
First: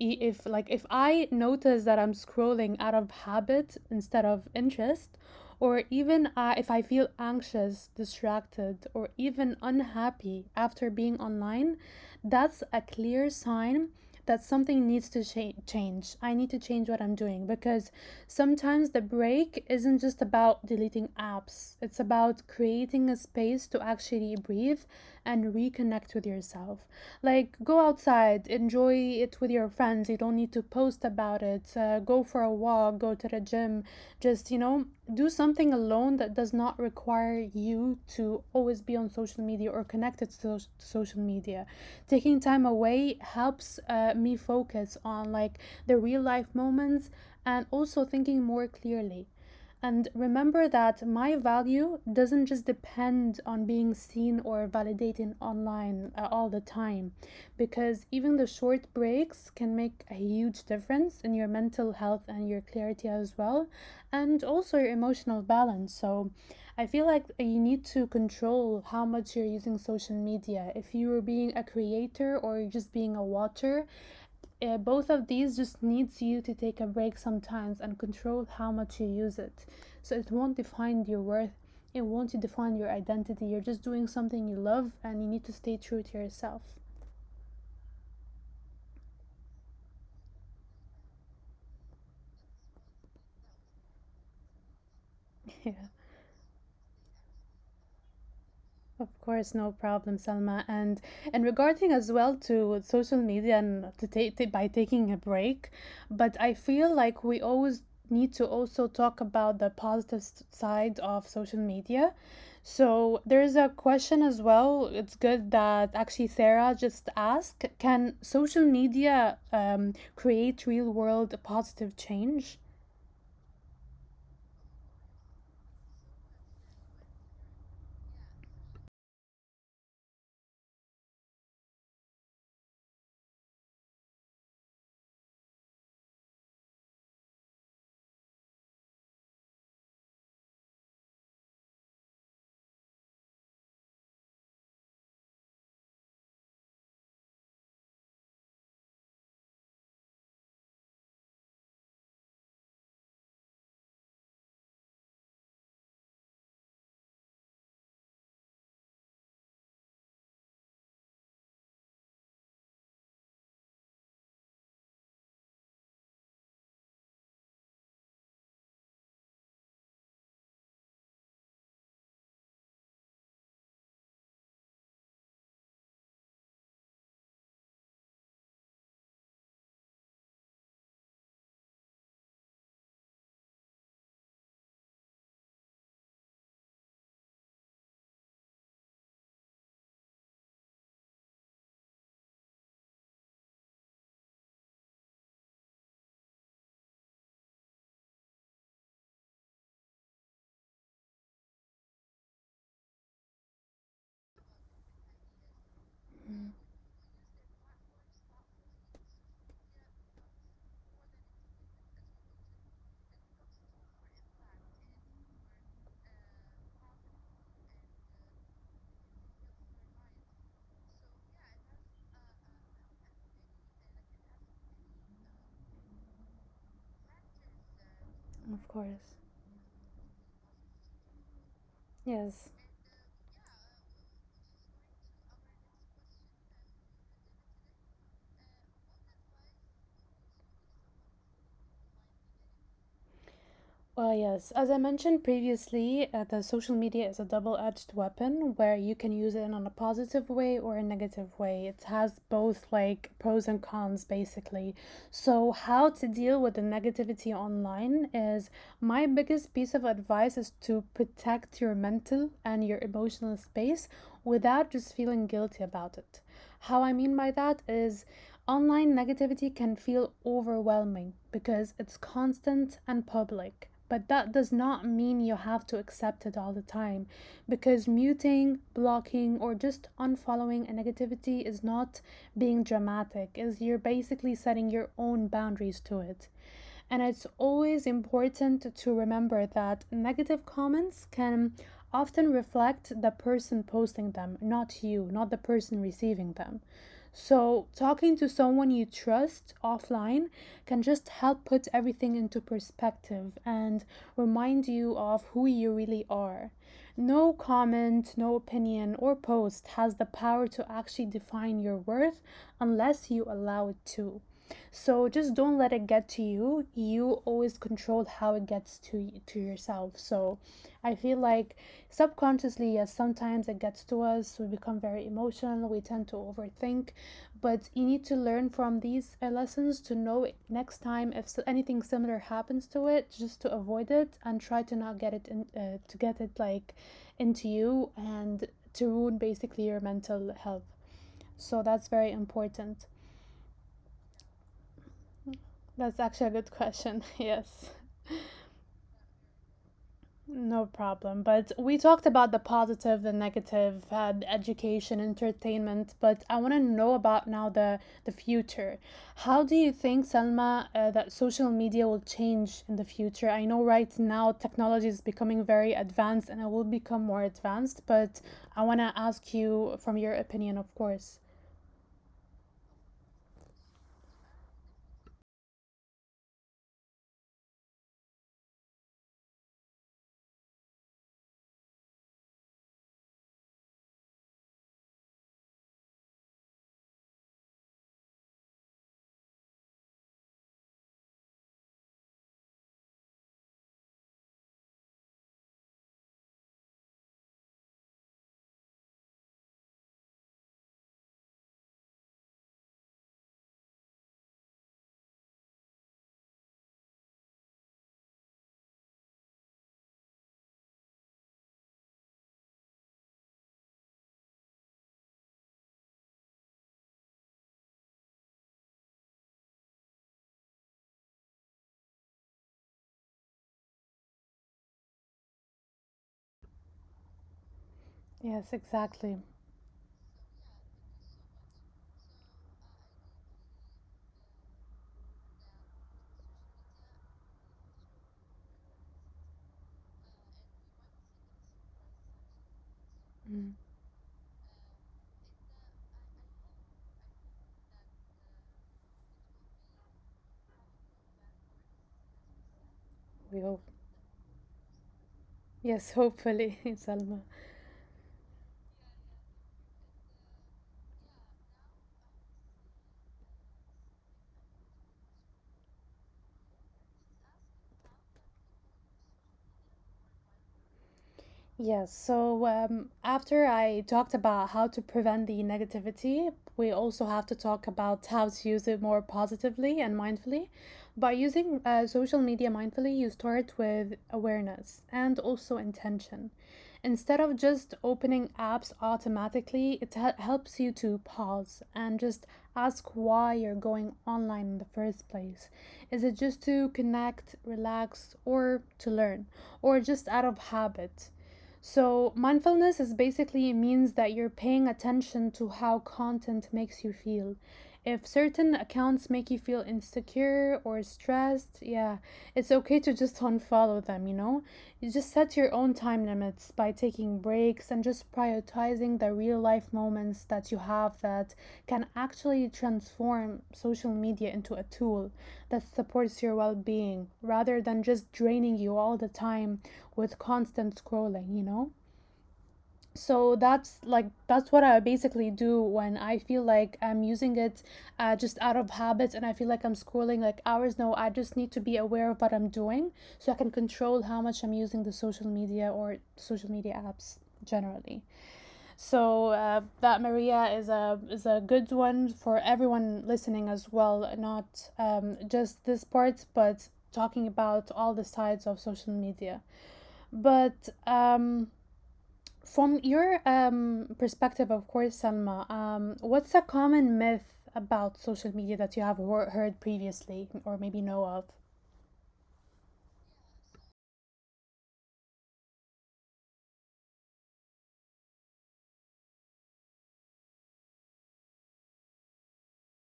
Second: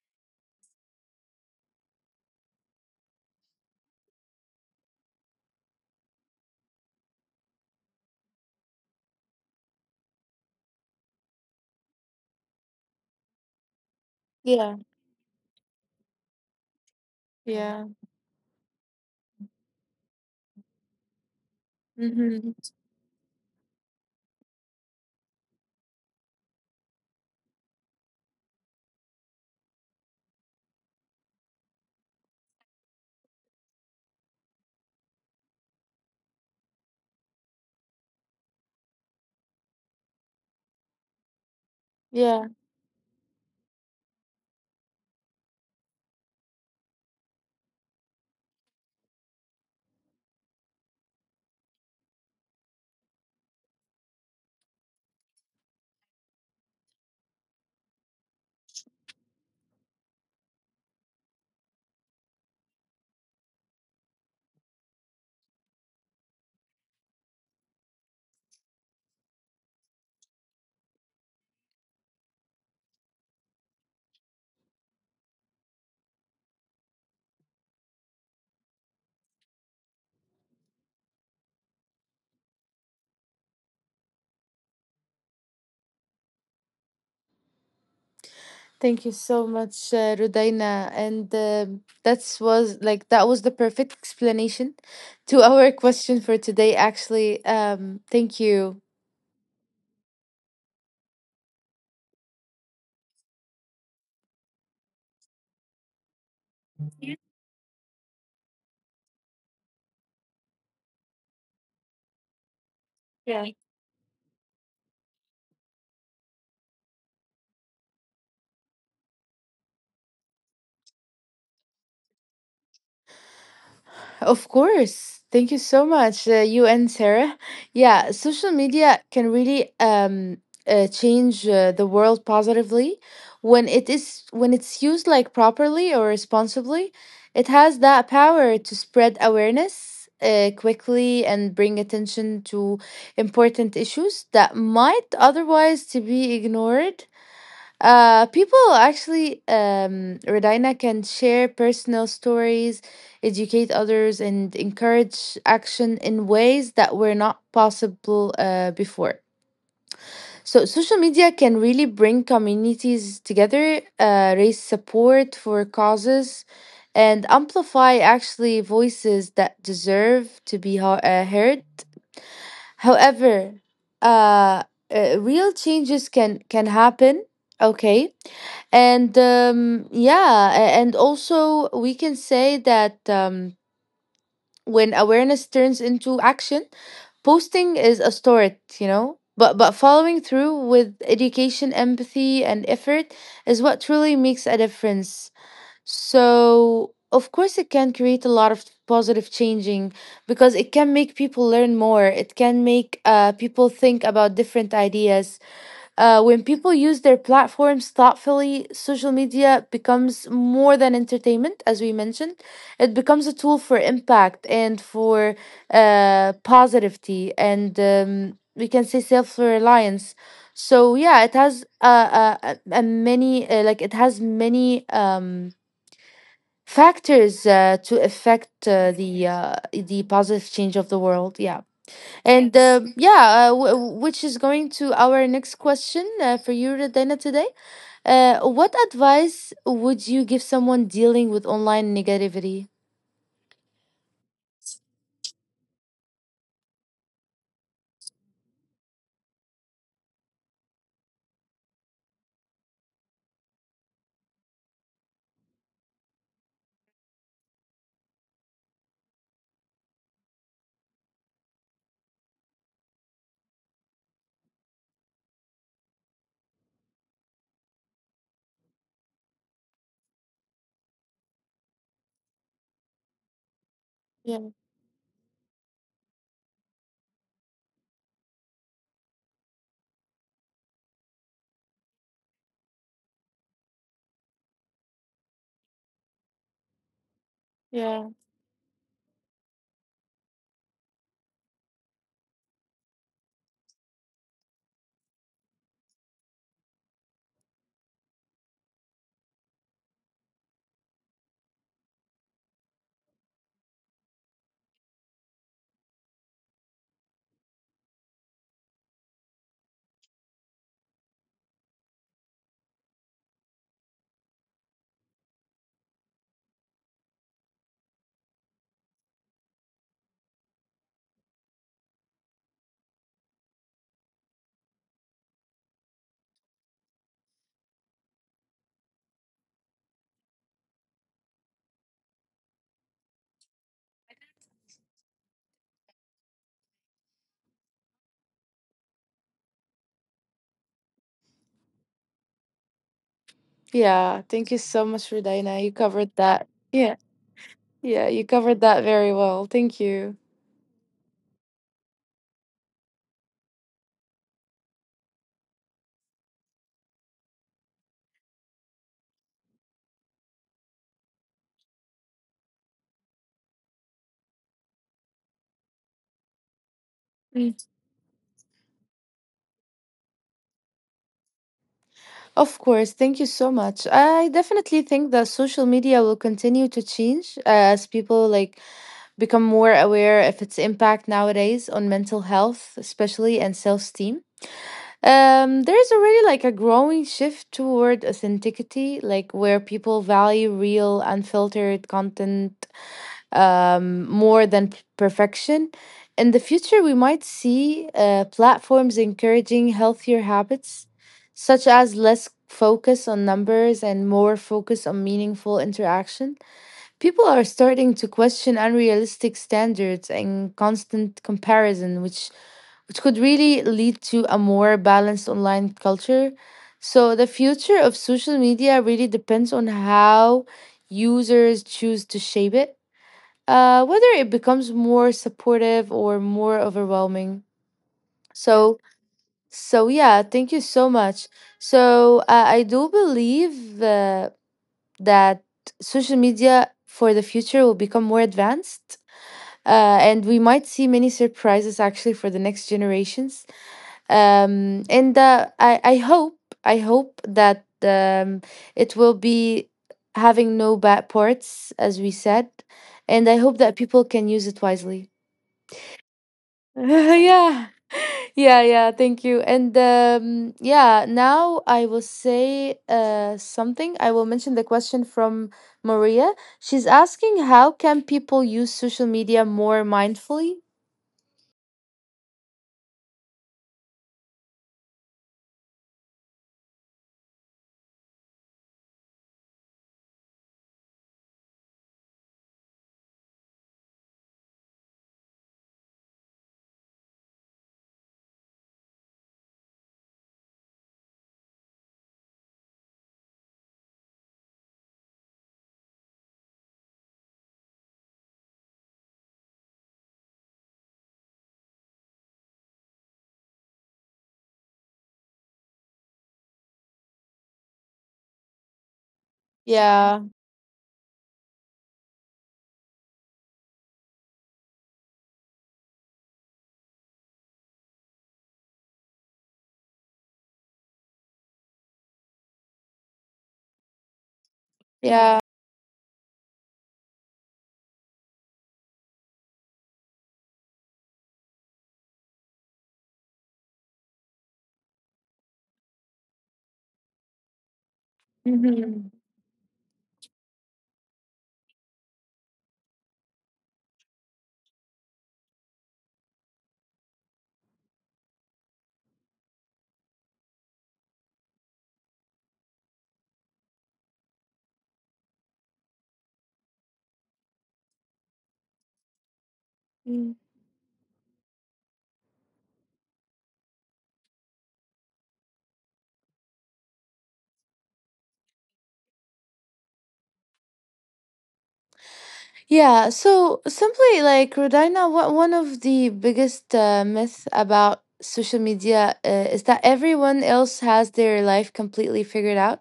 If like if I notice that I'm scrolling out of habit instead of interest, or even if I feel anxious, distracted, or even unhappy after being online, that's a clear sign that Yeah. something needs to change. I need to change what I'm doing, because sometimes the break isn't just about deleting apps, it's about Mm-hmm. creating a space to actually breathe and reconnect with yourself. Like, go outside, enjoy it with your friends. You don't need to post about it. Go for a walk, go to the gym. Just, you know, do something alone that does not require you to always be on social media or connected to social media. Taking Yeah. Mhm. time away helps me focus on like the real life moments and also thinking more clearly. And remember that my value doesn't just depend on being seen or validated online all the time, because even the short breaks can make a huge difference in your mental health and your clarity as well, and also your emotional balance. So I feel like you need to control how much you're using social media. If you are being a creator or just being a watcher, both of these just needs you to take a break sometimes and control how much you use it, so it won't define your worth, it won't define your identity. You're just doing something you love and you need to stay true to yourself. Thank you so much, Rudaina. And that was the perfect explanation to yeah. our question for today. Actually, thank you. Of course, no problem, Salma. And regarding as well to social media and to take by taking a break, but I feel like we always need to also talk about the positive side of social media. So Yeah. there's a question as well. It's good that actually Sarah just asked, can social media create real world positive change? Of course. Thank you so much, you and Sarah. Yeah, social media can really change the world positively when it's used like properly or responsibly. It has that power to spread awareness quickly and bring attention to important issues that might otherwise to be ignored. People actually, Redina, can share personal stories, educate others, and encourage action in ways that were not possible before. So, social media can really bring communities together, raise support for causes, and amplify actually voices that deserve to be heard. However, uh, real changes can happen. Okay, and yeah, and also we can say that when awareness turns into action, posting is a start. You know, but following through with education, empathy, and effort is what truly makes a difference. So, of course, it can create a lot of positive changing because it can make people learn more. It can make people think about different ideas. When people use their platforms thoughtfully, social media becomes more than entertainment, as we mentioned. It becomes a tool for impact and for positivity, and we can say self reliance. So, yeah, it has a many, like, it has many. Factors to Of affect course. The positive change of the world, yeah. Yes. And yeah, which is going to our next question for you, Radena, today. What advice would you give someone dealing with online negativity? Well, yes. As I mentioned previously, the social media is a double-edged weapon where you can use it in a positive way or a negative way. It has both like pros and cons basically. So, how to deal with the negativity online is, my biggest piece of advice is to protect your mental and your emotional space without just feeling guilty about it. How I mean by that is, online negativity can feel overwhelming because it's constant and public. But that Yeah, does not mean you have to accept it all the time, because muting, blocking, or just unfollowing a negativity is not being dramatic, is you're basically setting your own boundaries to it. And it's always yeah, important to remember that negative comments can often reflect the person posting them, not you, not the person receiving them. So, talking to someone you trust offline can just help put everything into perspective and remind you of who you really are. No comment, no opinion, or post has the power to actually define your worth unless you allow it to. So just don't let it get to you. You always control how it gets to yourself. So I feel like subconsciously, yes, sometimes it gets to us. We become very emotional. We tend to overthink, but you need to learn from these lessons to know next time if anything similar happens to it, just to avoid it and try to not get it to get it like into you and to ruin basically your mental health. So that's very important. yeah, thank you so much, Radena, you That's covered actually a that. good Yeah, question. Yes, yeah, you covered that very well, thank you. no problem. But we talked about the positive, the negative, the education, entertainment. But I want to know about now the future. How do you think, Selma, that social media will change in the future? I know right now technology is becoming very advanced, and it will become more Mm. advanced. But I want to ask you from your opinion, of course. Of course, thank you so much. I definitely think that social media will continue to change as people like become more aware of its impact nowadays on mental health, especially, and self-esteem. There's already like a growing shift toward authenticity, like where people value real, unfiltered content, more than perfection. In the future, we might see platforms encouraging healthier habits, such as less focus on numbers and more focus on meaningful interaction. People are starting to question unrealistic standards and constant comparison, which could really lead to a more balanced online culture. So, the future of social media really depends on how users choose to shape it, whether it becomes more supportive or more overwhelming. Yes, So, exactly. so, yeah, thank you so much. So, I do believe that social media for the future will become more advanced, and we might see many surprises actually for the next Mm. generations. And I hope that it will be having no bad parts, as we said, and We I hope. hope that people can use it wisely. Yes, hopefully, Selma. Yeah, yeah, yeah. Thank you. And yeah, now I will say something. I will mention the question from Maria. She's asking, how can people use social media more mindfully? Yes, so after I talked about how to prevent the negativity, we also have to talk about how to use it more positively and mindfully. By using social media mindfully, you start with awareness and also intention. Instead of just opening apps automatically, it helps you to pause and just ask why you're going online in the first place. Is it just to connect, relax, or to learn, or just out of habit? So, mindfulness is basically means that you're paying attention to how content makes you feel. If certain accounts make you feel Yeah. insecure or stressed, yeah, it's okay to just unfollow them, you know? You just set your own time limits by taking breaks and just prioritizing the real life moments that you have that can actually transform social media into a tool Yeah. that supports your well being rather than just draining you all the time with constant scrolling, you know? So that's like that's what I basically do when I feel like I'm using it just out of Mhm. habit and I feel like I'm scrolling like hours. No, I just need to be aware of what I'm doing, so I can control how much I'm using the social media or social media apps generally. So that Maria is a good one for everyone listening as well, not just this part, but talking about all the sides of social media. Mm. But from your perspective, of course, Salma, what's a common myth about social media that you have heard previously or maybe know of? Yeah, so simply like Rodina, what one of the biggest myths about social media is that everyone else has their life completely figured out.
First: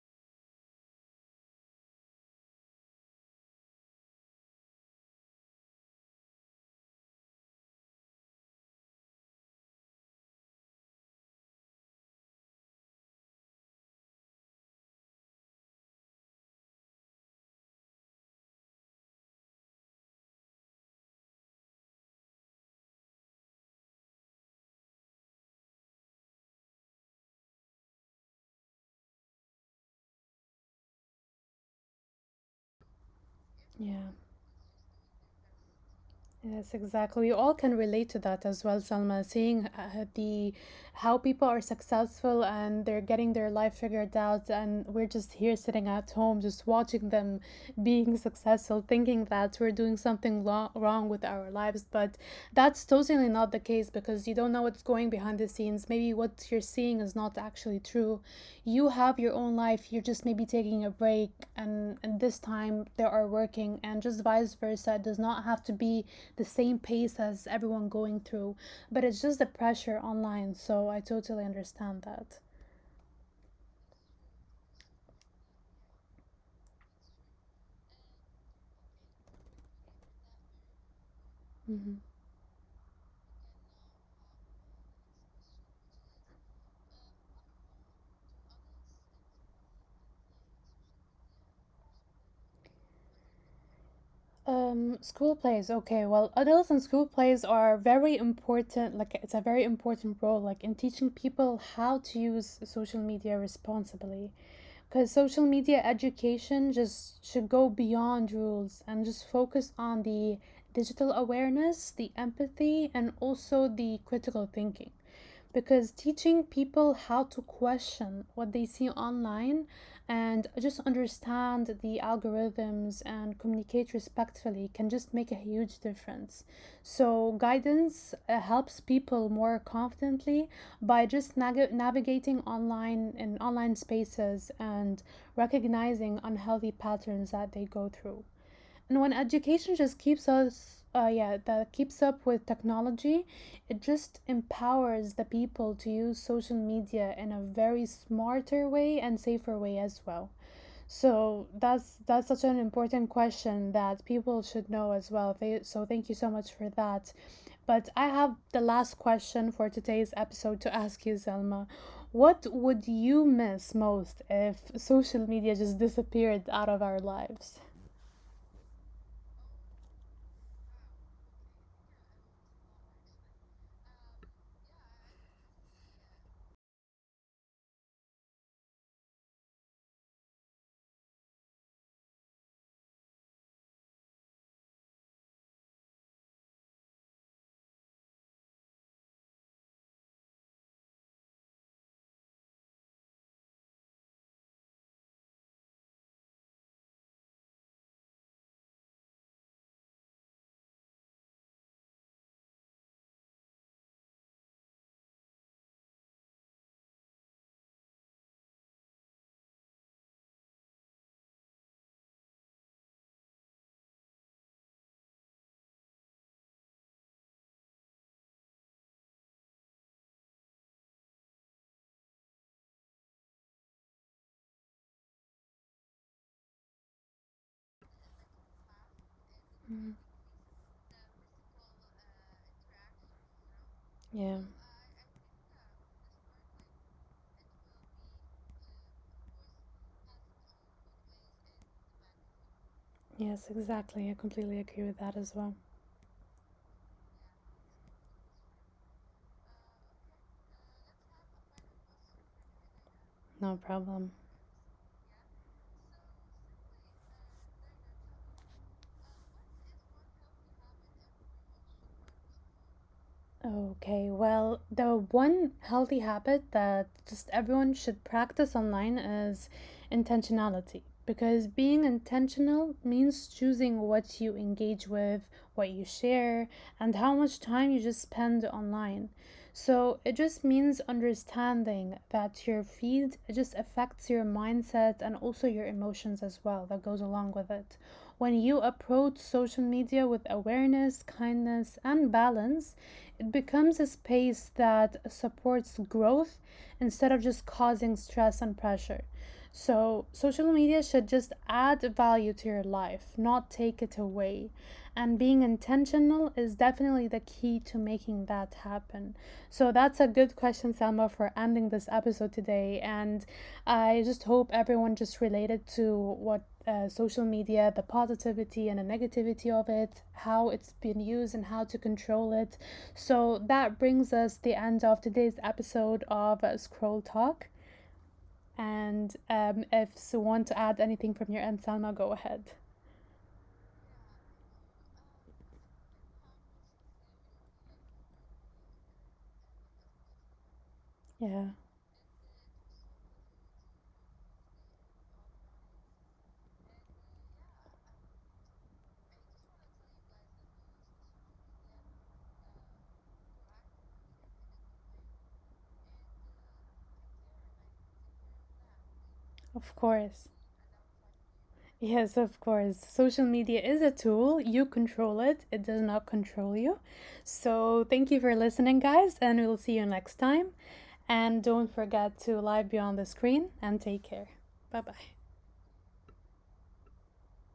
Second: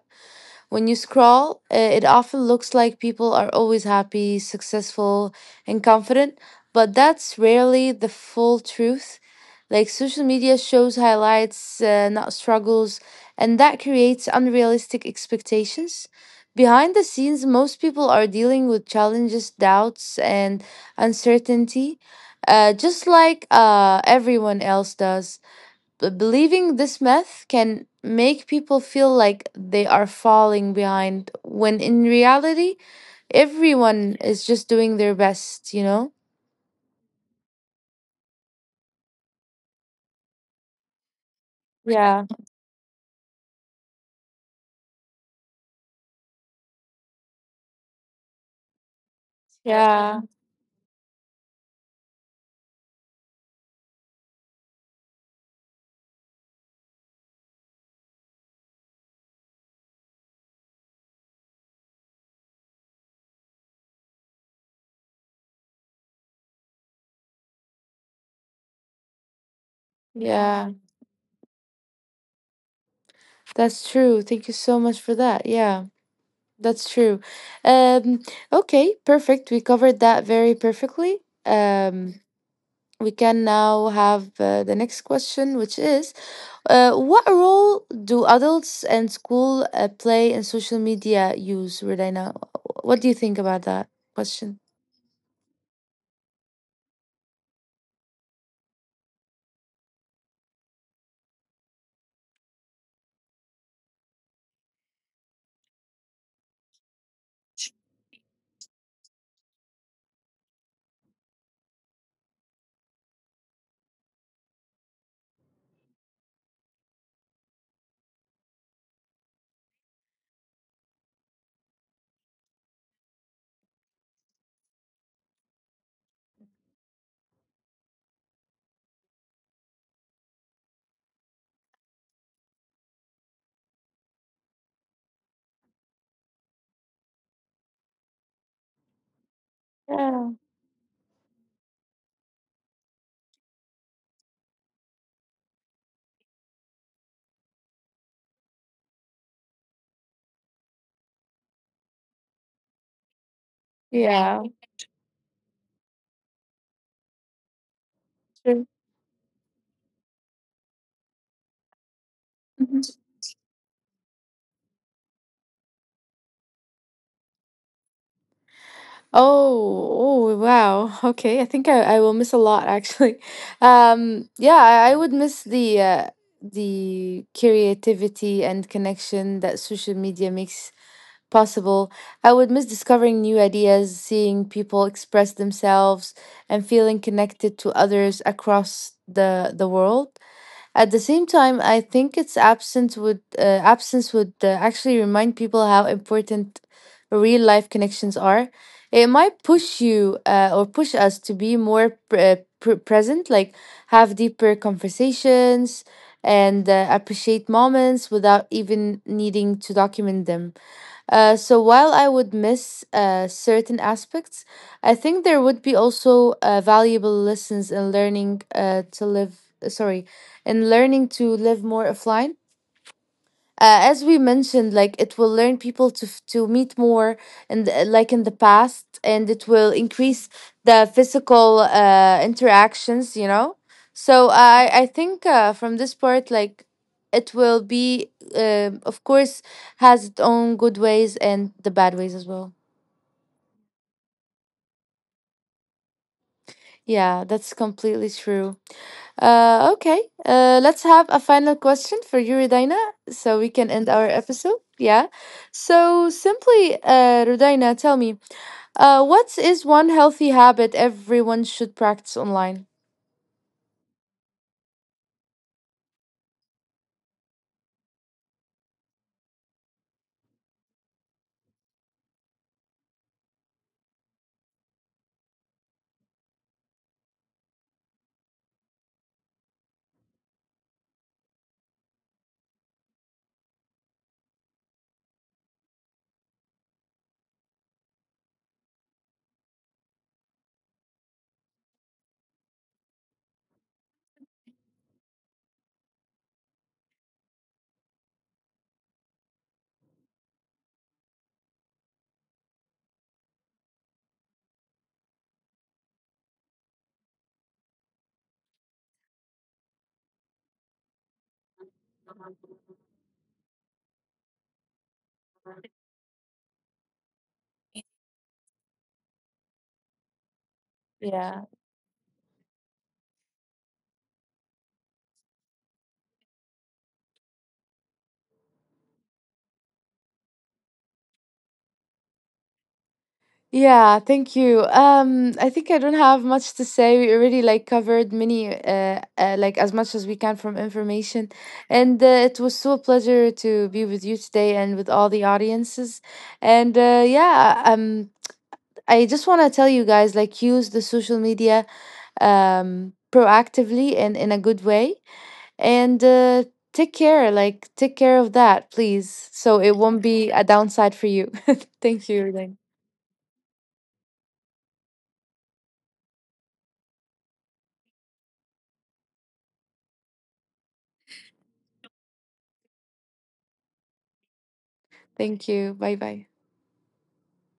When you scroll, it often looks like people are always happy, successful, and confident, but that's rarely the full truth. Like social media shows highlights, not struggles, and that creates unrealistic expectations. Behind the scenes, most people are dealing with challenges, doubts, and uncertainty, just like everyone else does. Believing this myth can make people feel like they are falling behind when in reality Yeah, everyone is just doing their best, you know. yes, exactly. We all can relate to that as well, Salma. Seeing the, how people are Yeah, successful and they're getting their life figured out, and we're just here sitting at home, just watching them being successful, thinking that we're doing yeah, something wrong with our lives, but that's totally not the case, because you don't know what's going behind the scenes. Maybe what you're seeing is not actually true. You have your own life. You're just maybe taking a break, and this time they are working, and just vice versa. It does not have to be the same pace as everyone going through, but it's just the pressure online. yeah, So I totally understand that. that's true, thank you so much for that, yeah, that's true. um okay, perfect, we covered that very perfectly. Mm-hmm. um we can now have the next question, which is: What role do adults and school play in social media use, Redina? What do you think about that question? School plays. Okay, well, adults and school plays are very important. Like, it's a very important role, like in teaching people how to use social media responsibly. Because social media education just should go beyond rules and just focus on the digital awareness, the empathy, and also the critical thinking, because teaching people how to question what they see online and just understand the algorithms and communicate respectfully can just make a huge difference. So, guidance helps people more confidently by just navigating online in online spaces and recognizing unhealthy patterns that they go through. And when education just Yeah. keeps us that keeps up with technology, it just empowers the people to use social media in a very smarter way and safer way as well. So that's such an important question that Yeah. people should know as well. So thank you so much for that. But I have True. the last question for today's episode to ask you, Selma, what Mhm. would you miss most if social media just disappeared out of our lives? Oh, wow. Okay. I think I will miss a lot actually. Yeah, I would miss the creativity and connection that social media makes possible. I would miss discovering new ideas, seeing people express themselves, and feeling connected to others across the world. At the same time, I think its absence would actually remind people how important real life connections are. It might push you or push us to be more present, like have deeper conversations, and appreciate moments without even needing to document them. So while I would miss certain aspects, I think there would be also valuable lessons in sorry, in learning to live more offline, as we mentioned. Like it will learn people to meet more, and like in the past, and it will Mhm. increase the physical interactions, you know. So Yeah. I think from this part, like it will be, of course, has its own good ways and the bad ways as well, Yes, exactly. I completely agree with that as well. yeah, that's completely true. Okay. Let's have a final question for you, Rudaina, so we No can end our problem. episode. Yeah. So simply, Rudaina, tell me, what is one healthy habit everyone should practice online? Okay, well, the one healthy habit that just everyone should practice online is intentionality. Because being intentional means choosing what you engage with, what you share, and how much time you just spend online. So it just means understanding that your feed just affects your mindset and also your emotions as well, that goes along with it. When you approach social media with awareness, kindness, and balance, it becomes a space that supports growth instead of just causing stress and pressure. So, social media should just add value to your life, not take it away. And being intentional is definitely the key to making that happen. So, that's a good question, Selma, for ending this episode today. And I just hope everyone just related to what social media, the positivity and the negativity of it, how it's been Yeah. used, and how to control it. So that brings us the end of today's episode of Scroll Talk. And if you want to add anything from your end, Salma, go ahead. Yeah, thank you. I think I don't have much to say. We already like covered many, like as much as we can from information, Yeah, and it was so a pleasure to be with you today and with all the audiences. And yeah, I just want to tell you guys like use the social media proactively and in a good way, and take care. Like take care of that, please, so it of won't be course. a downside for you. Thank Yes, you, of Ling. course. Social media is a tool. You control it, it does not control you. So, thank you for listening, guys, and we'll see you next time. And don't forget to live beyond the screen and take care. Bye bye. Thank you. Bye bye.